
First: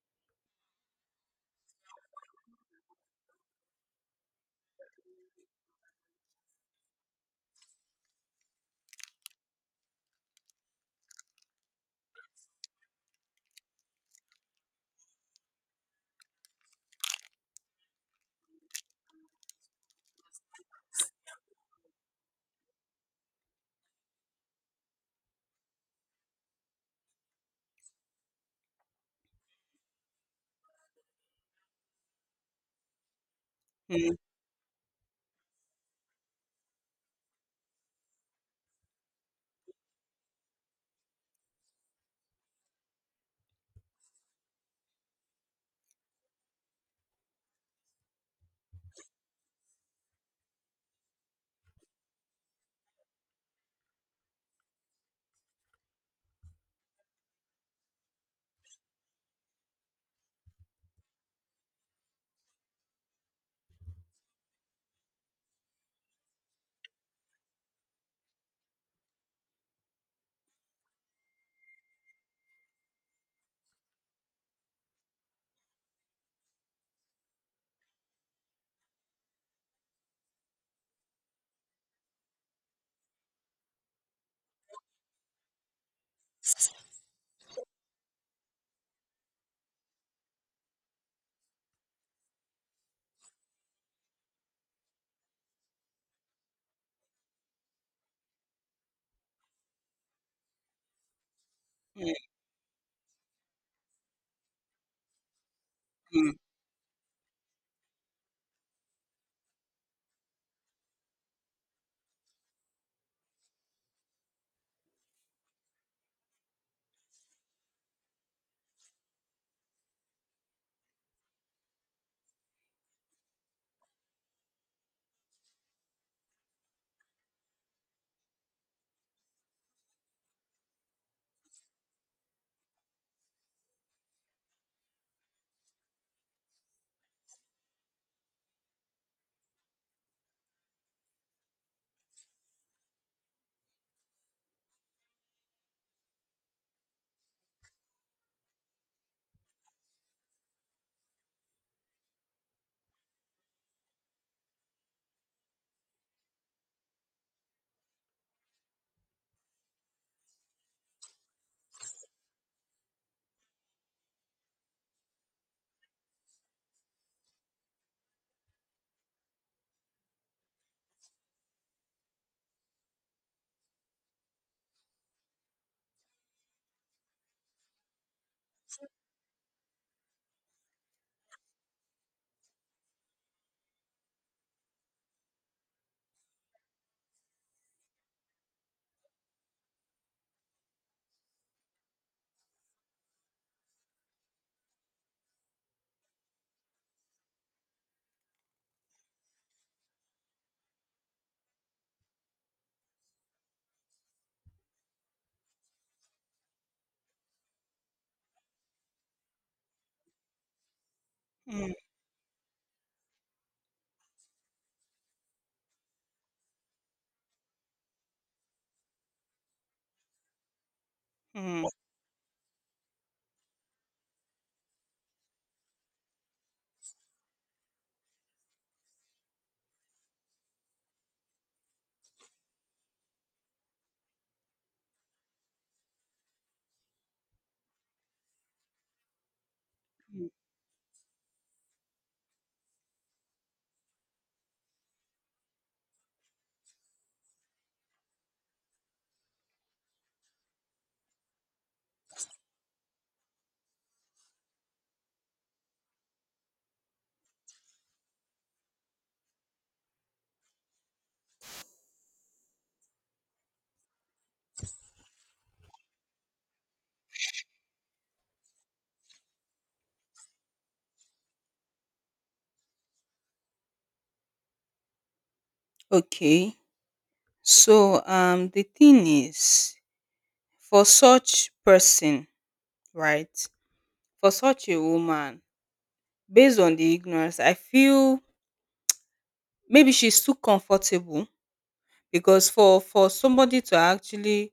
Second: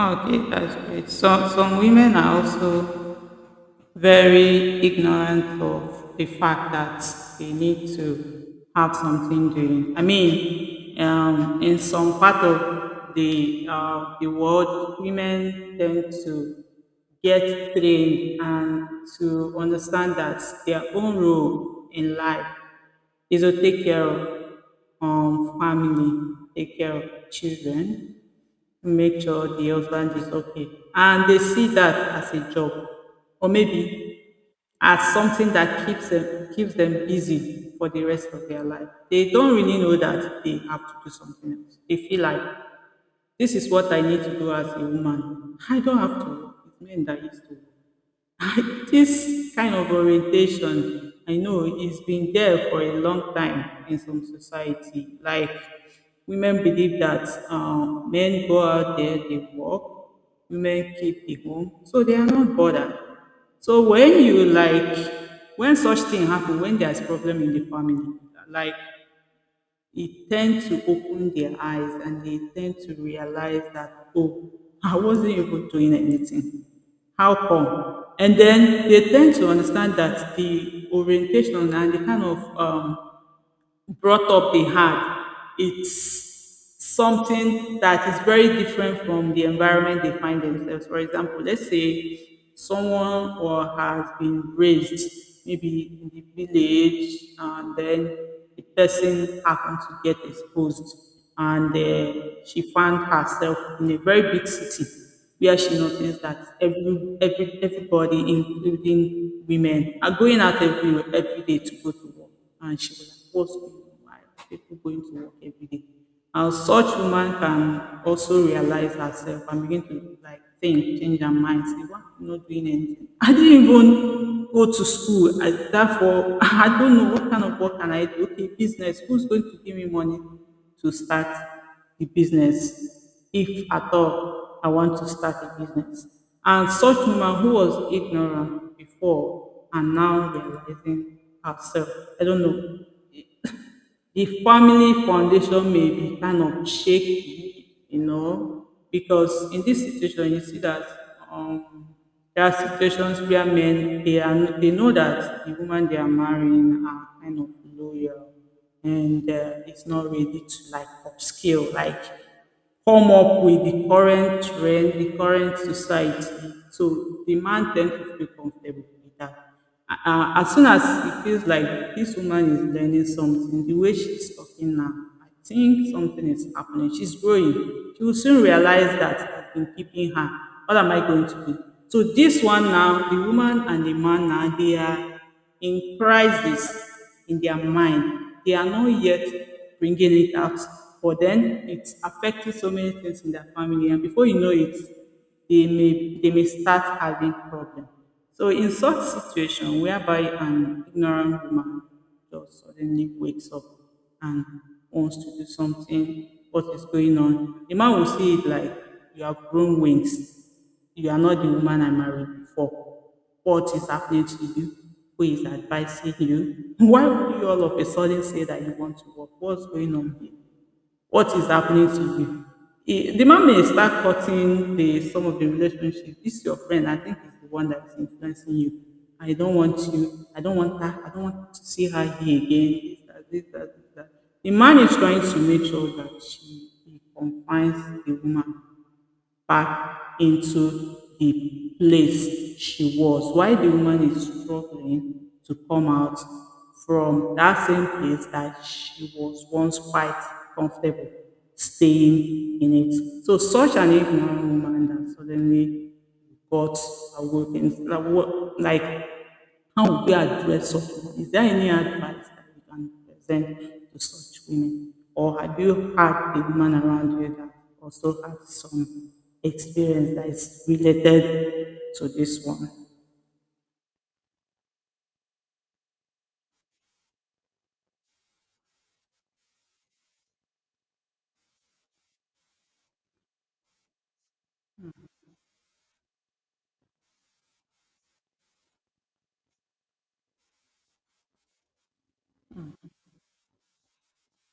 [SPEAKER 1] Okay, that's great. So, some women are also very ignorant of the fact that they need to have something doing. I mean, um, in some part of the uh, the world, women tend to get trained and to understand that their own role in life is to take care of um, family, take care of children, make sure the husband is okay. And they see that as a job, or
[SPEAKER 2] Mm,
[SPEAKER 1] maybe as something that keeps them, keeps them busy for the rest of their life. They don't really know that they have to do something else. They feel like this is what I need to do as a woman. I don't have to work. It's men that used to work. This kind of orientation, I know it's been there for a long time in some society. Like women believe that um, men go out there, they work, women keep the home, so they are not bothered. So when you like, when such thing happen, when there's problem in the family, like it tend to open their eyes and they tend to realize that, oh, I wasn't even doing anything, how come? And then they tend to understand that the orientation and the kind of um, brought up they had. It's something that is very different from the environment they find themselves. For example, let's say someone or has been raised maybe in the village and then the person happened to get exposed and
[SPEAKER 2] mm,
[SPEAKER 1] uh, she found herself in a very big city where she noticed
[SPEAKER 2] mm,
[SPEAKER 1] that every, every everybody, including women, are going out every, every day to go to work, and she was like, what's going on? Why are people going to work every day? And such woman can also realize herself and begin to like think, change her mind, say, why am I not doing anything? I didn't even go to school. I therefore I don't know what kind of work can I do. Okay, business, who's going to give me money to start the business, if at all I want to start a business. And such woman who was ignorant before and now realizing herself. I don't know, the family foundation may be kind of shaky, you know, because in this situation, you see that um, there are situations where men they are they know that the woman they are marrying are kind of loyal, and uh, it's not ready to like upscale, like come up with the current trend, the current society. So the man tends to feel comfortable with that. Uh, as soon as it feels like this woman is learning something, the way she's talking now, I think something is happening. She's growing. She will soon realize that I've been keeping her. What am I going to do? So this one now, the woman and the man now, they are in crisis in their mind. They are not yet bringing it out, but then it's affecting so many things in their family, and before you know it, they may they may start having problem. So in such situation whereby an ignorant woman just suddenly wakes up and wants to do something, what is going on, the man will see it like you have grown wings. You are not the
[SPEAKER 2] mm,
[SPEAKER 1] woman I married before. What is happening to you? Who is advising you? Why would you all of a sudden say that you want to work? What's going on here? What is
[SPEAKER 2] mm,
[SPEAKER 1] happening to you? It, the man may start cutting the some of the relationship. This your friend, I think is the one that is influencing you. I don't want you, I don't want that, I don't want to see her here again. This, that, this, that, this, that. The man is trying to make sure that she he confines the woman back
[SPEAKER 2] mm.
[SPEAKER 1] into the place she was, while the woman is struggling to come out from that same place that she was once quite comfortable staying in it. So such an ignorant woman that suddenly got awoken. Like, what- like, how would we address such a woman? Is there any advice that you can present to such women? Or have you had a woman around you that also had some experience that is related to this one?
[SPEAKER 2] Okay. So um the thing is, for such person, right? For such a woman, based on the ignorance, I feel maybe she's too comfortable. Because for for somebody to actually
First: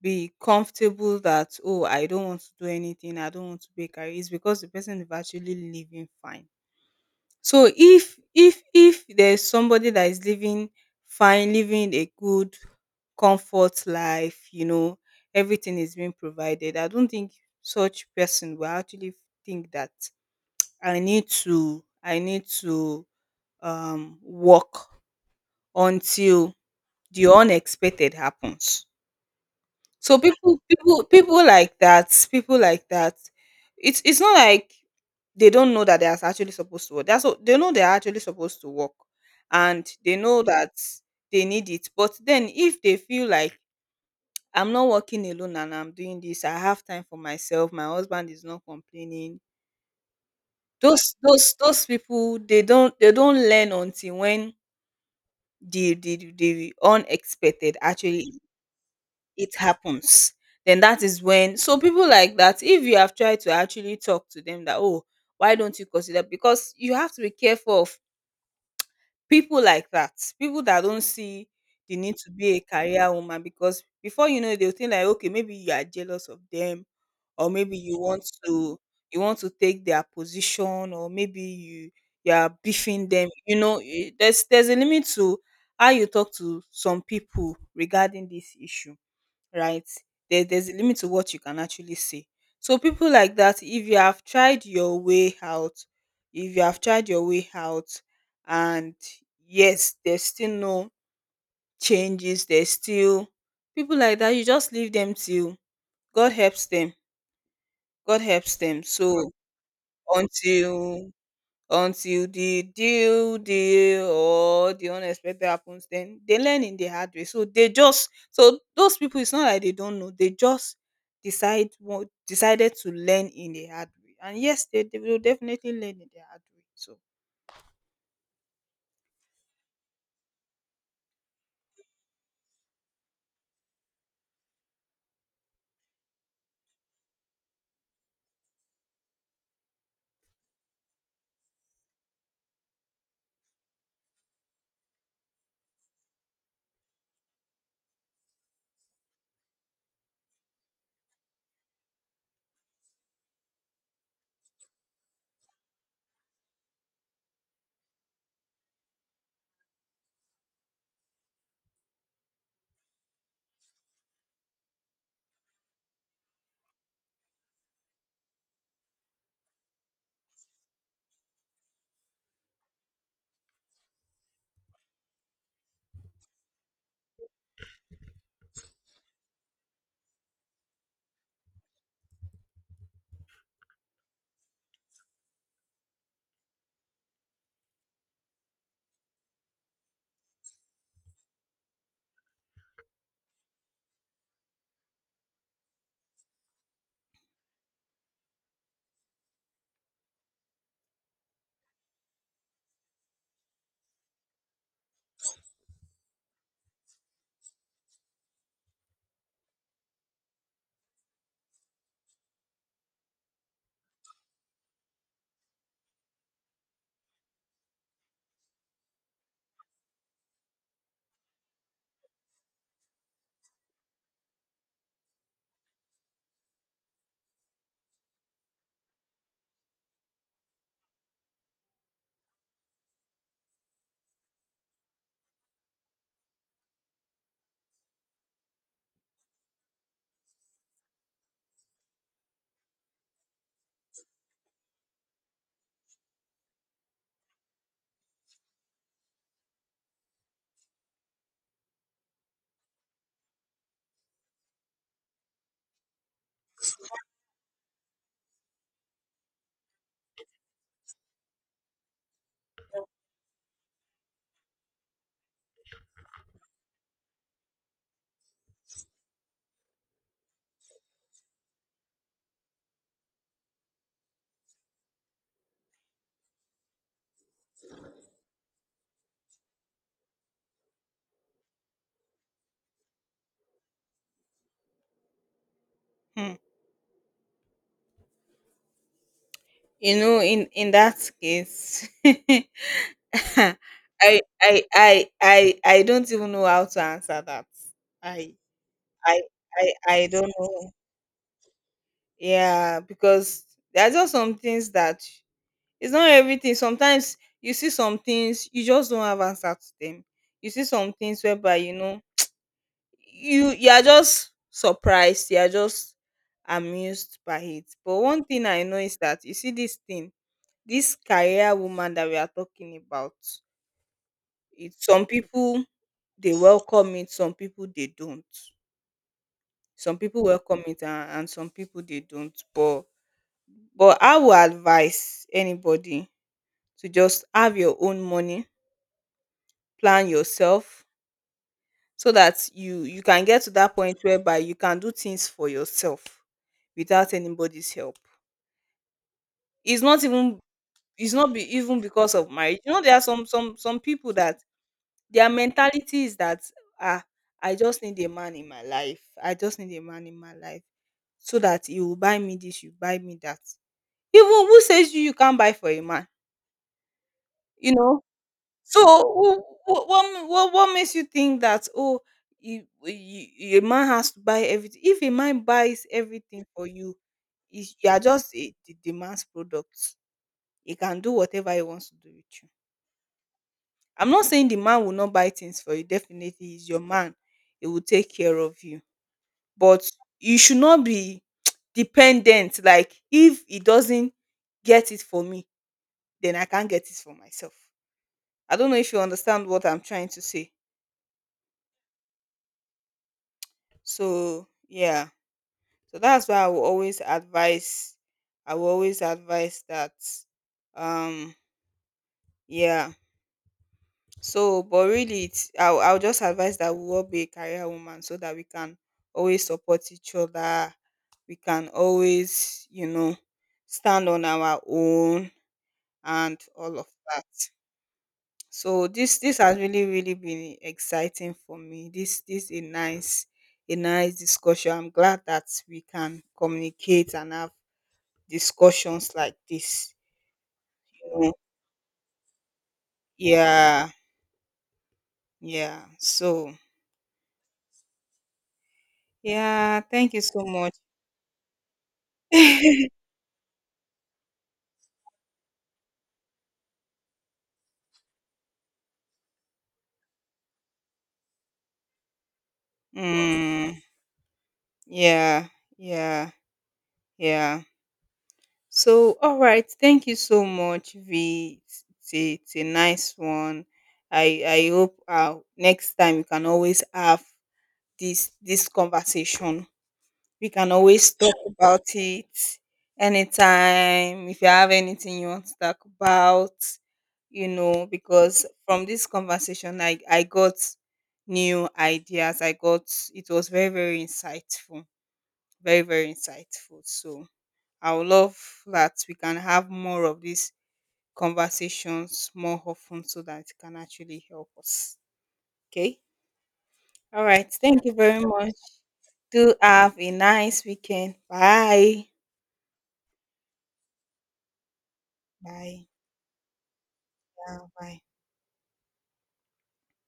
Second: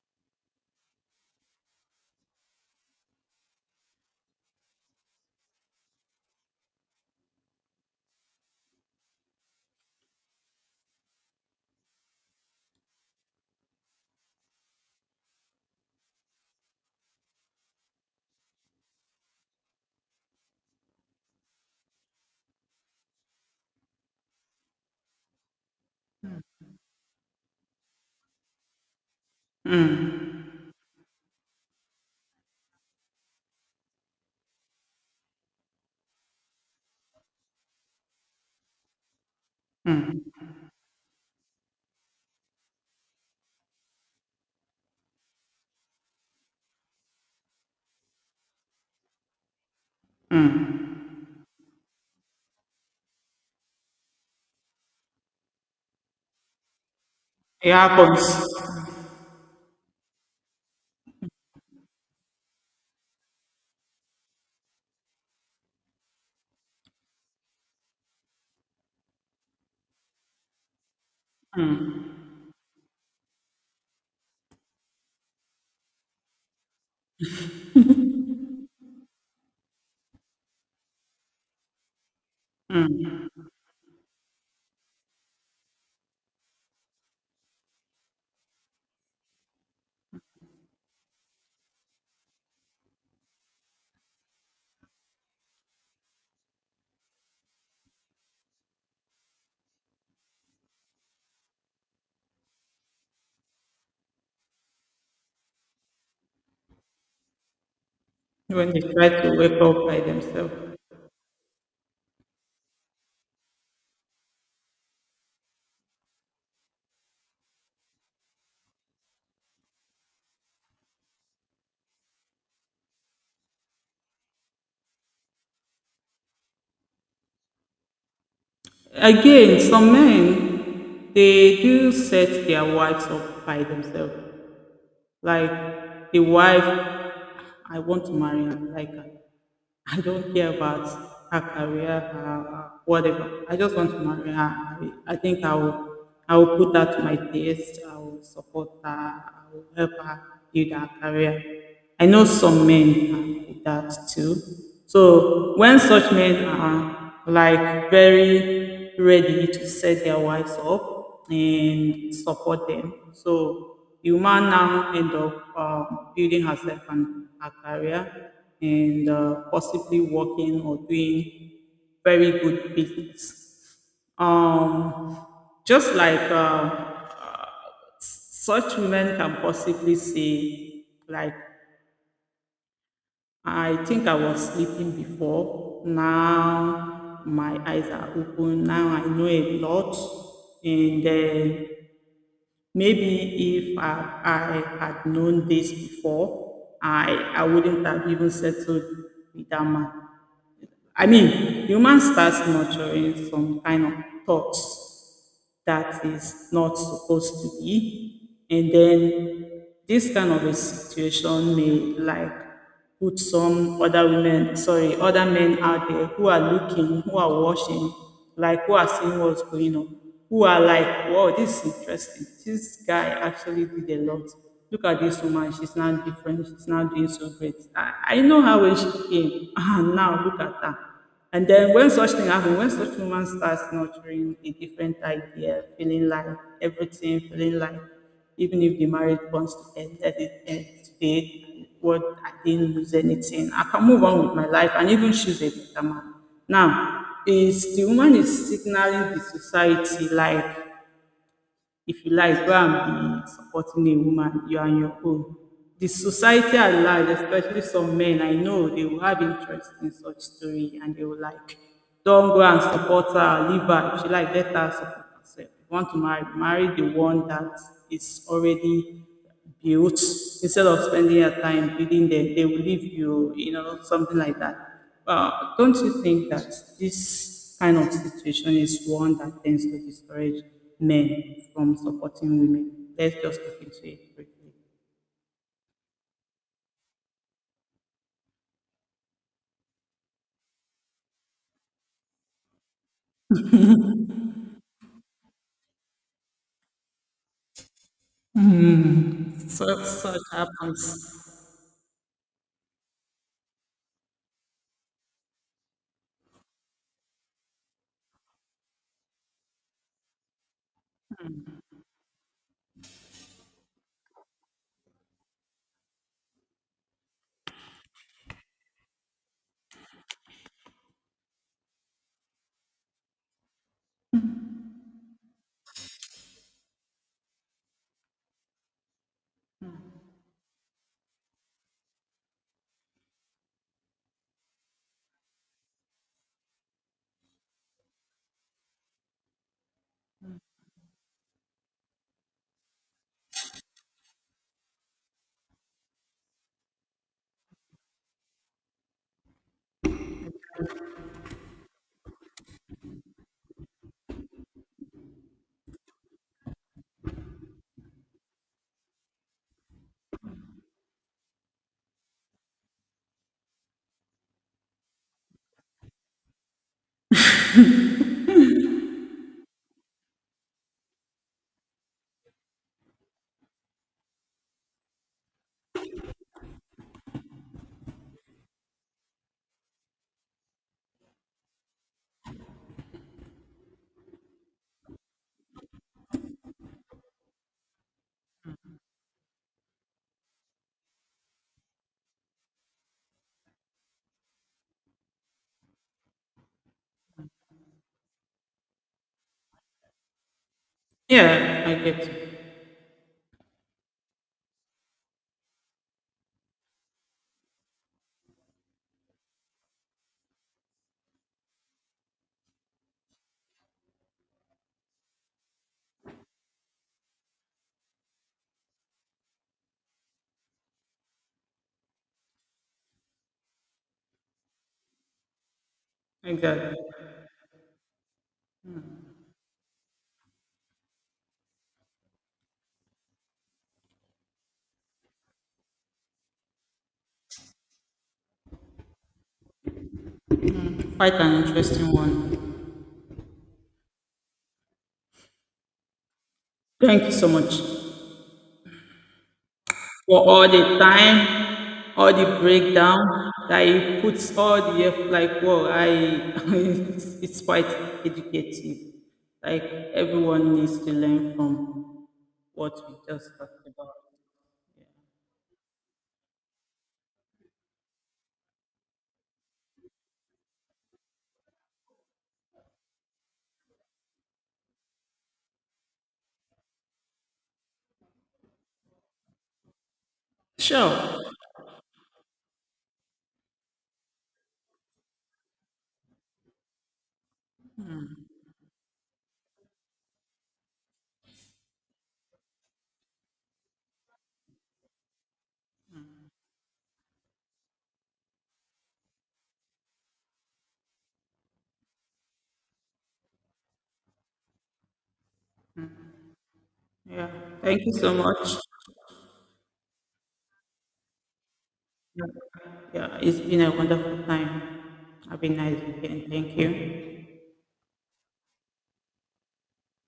[SPEAKER 2] be comfortable that, "Oh, I don't want to do anything, I don't want to be a career," it's because the person is actually living fine. So if if if there's somebody that is living fine, living a good comfort life, you know, everything is being provided, I don't think such person will actually think that I need to I need to um work until the unexpected happens. So people people people like that, people like that, It's it's not like they don't know that they are actually supposed to work. That's what they know, they are actually supposed to work, and they know that they need it. But then if they feel like, I'm not working alone and I'm doing this, I have time for myself, my husband is not complaining. Those those those people, they don't they don't learn until when the the, the
[SPEAKER 1] It
[SPEAKER 2] unexpected
[SPEAKER 1] happens
[SPEAKER 2] actually it happens, then that is when. So people like that, if you have tried to actually talk to them that, oh, why don't you consider, because you have to be careful of people like that, people that don't see the need to be a career woman. Because before you know it, they'll think like, okay, maybe you are jealous of them, or maybe you want to you want to take their position, or maybe you you are beefing them. You know, eh, there's there's a limit to how you talk to some people regarding this issue, right? There, there's a limit to what you can actually say. So people like that, if you have tried your way out, if you have tried your way out, and yes, there's still no changes, there's still people like that, you just leave them till God helps them. God helps
[SPEAKER 1] when they
[SPEAKER 2] them. So
[SPEAKER 1] try to wake up by themselves.
[SPEAKER 2] until until the due day or the unexpected happens, then they learn in the hard way. So they just, so those people, it's not like they don't know, they just decide what decided to learn in the hard way, and yes, they, they will definitely learn in the hard way. So
[SPEAKER 1] Again, some men they do set their wives up by themselves. Like the wife, I want to marry her. Like I don't care about her career, her whatever. I just want to marry her. I, I think I will, I will put that to my taste. I will support her. I will help her build her career. I know some men are like that too. So when such men are like very ready to set their wives up and support them. So the woman now end up um, building herself and her career and uh, possibly working or doing very good business. Um, just like uh, such women can possibly say, like, I think I was sleeping before. Now my eyes are open. Now I know a lot. And then maybe if I I had known this before, I I wouldn't have even settled with that man. I mean, human starts nurturing some kind of thoughts that is not supposed to be. And then this kind of a situation may like put some other women, sorry, other men out there who are looking, who are watching, like who are seeing what's going on, who are like, wow, this is interesting. This guy actually did a lot. Look at this woman, she's now different, she's now doing so great. I, I know how well she came, and now look at her. And then when such thing happens, when such woman starts nurturing a different idea, feeling like everything, feeling like even if the marriage wants to end, let it end today. What I didn't lose anything. I can move on with my life and even choose a better man. Now, is the woman is signaling the society like if you like go and be supporting a woman you are on your own. The society at large, especially some men I know, they will have interest in such story and they will like, don't go and support her, leave her, if she like let her support herself. If you want to marry, marry the one that is already built, instead of spending your time building them, they will leave you, you know, something like that. But don't you think that this kind of situation is one that tends to discourage men from supporting women? Let's just look into it briefly.
[SPEAKER 2] hmm. You know, in in that case, I, I i i i don't even know how to answer that. i i
[SPEAKER 1] Mm.
[SPEAKER 2] i,
[SPEAKER 1] So
[SPEAKER 2] I
[SPEAKER 1] such
[SPEAKER 2] don't know.
[SPEAKER 1] happens.
[SPEAKER 2] Yeah, because there are just some things that, it's not everything. Sometimes you see some things you just don't have answer to them. You see some things whereby, you know, you you are just surprised, you are just amused by it. But one thing I know is that, you see this thing, this career woman that we are talking about, it, some people they welcome it, some people they don't. Some people welcome it, and, and some people they don't. But but I will advise anybody to just have your own money, plan yourself, so that you you can get to that point whereby you can do things for yourself without anybody's help. it's not even it's not be, even because of marriage. You know, there are some some some people that their mentality is that, ah, i just need a man in my life I just need a man in my life, so that he will buy me this, you buy me that. Even, who says you you can't buy for a man? You know. So wh- wh- what what what makes you think that, oh, you, you, a man has to buy everything? If a man buys everything for you, is, you are just a, the, the man's product. He can do whatever he wants to do with you. I'm not saying the man will not buy things for you. Definitely, he's your man. He will take care of you. But you should not be dependent. Like if he doesn't get it for me, then I can't get it for myself. I don't know if you understand what I'm trying to say.
[SPEAKER 1] Yeah, I get you.
[SPEAKER 2] So yeah, so that's why I will always advise. I will always advise that. Um, yeah. So, but really, it's, I'll, I'll just advise that we all be a career woman so that we can always support each other. We can always, you know, stand on our own and
[SPEAKER 1] Exactly.
[SPEAKER 2] all of that. So this this has really really been exciting for me. This this a nice, a nice discussion. I'm glad that we can communicate and have discussions like this.
[SPEAKER 1] Quite
[SPEAKER 2] You know.
[SPEAKER 1] an interesting one.
[SPEAKER 2] Yeah, yeah. So
[SPEAKER 1] Thank you so much
[SPEAKER 2] yeah, thank you
[SPEAKER 1] for
[SPEAKER 2] so
[SPEAKER 1] all
[SPEAKER 2] much.
[SPEAKER 1] the time, all the breakdown that he puts, all the effort. Like, wow, I it's, it's quite educative. Like everyone needs to learn from what we just talked
[SPEAKER 2] Mm,
[SPEAKER 1] about.
[SPEAKER 2] yeah, yeah, yeah. So, all right. Thank you so much, V. It's, it's a, it's a nice one. I I hope uh, next time you can always have this this conversation. We can always
[SPEAKER 1] Sure.
[SPEAKER 2] talk about it anytime. If you have anything you want to talk about, you know, because from this conversation, I, I got new ideas. I got, it was very, very insightful. Very, very insightful. So I would love that we can have more of these conversations more often so that it can actually help us. Okay. All
[SPEAKER 1] Yeah.
[SPEAKER 2] right.
[SPEAKER 1] Thank
[SPEAKER 2] Thank you
[SPEAKER 1] you so
[SPEAKER 2] very much.
[SPEAKER 1] much.
[SPEAKER 2] Do have a nice weekend. Bye.
[SPEAKER 1] Yeah, yeah, it's been a wonderful time. Have a nice
[SPEAKER 2] Bye.
[SPEAKER 1] weekend. Thank you.
[SPEAKER 2] Yeah, bye.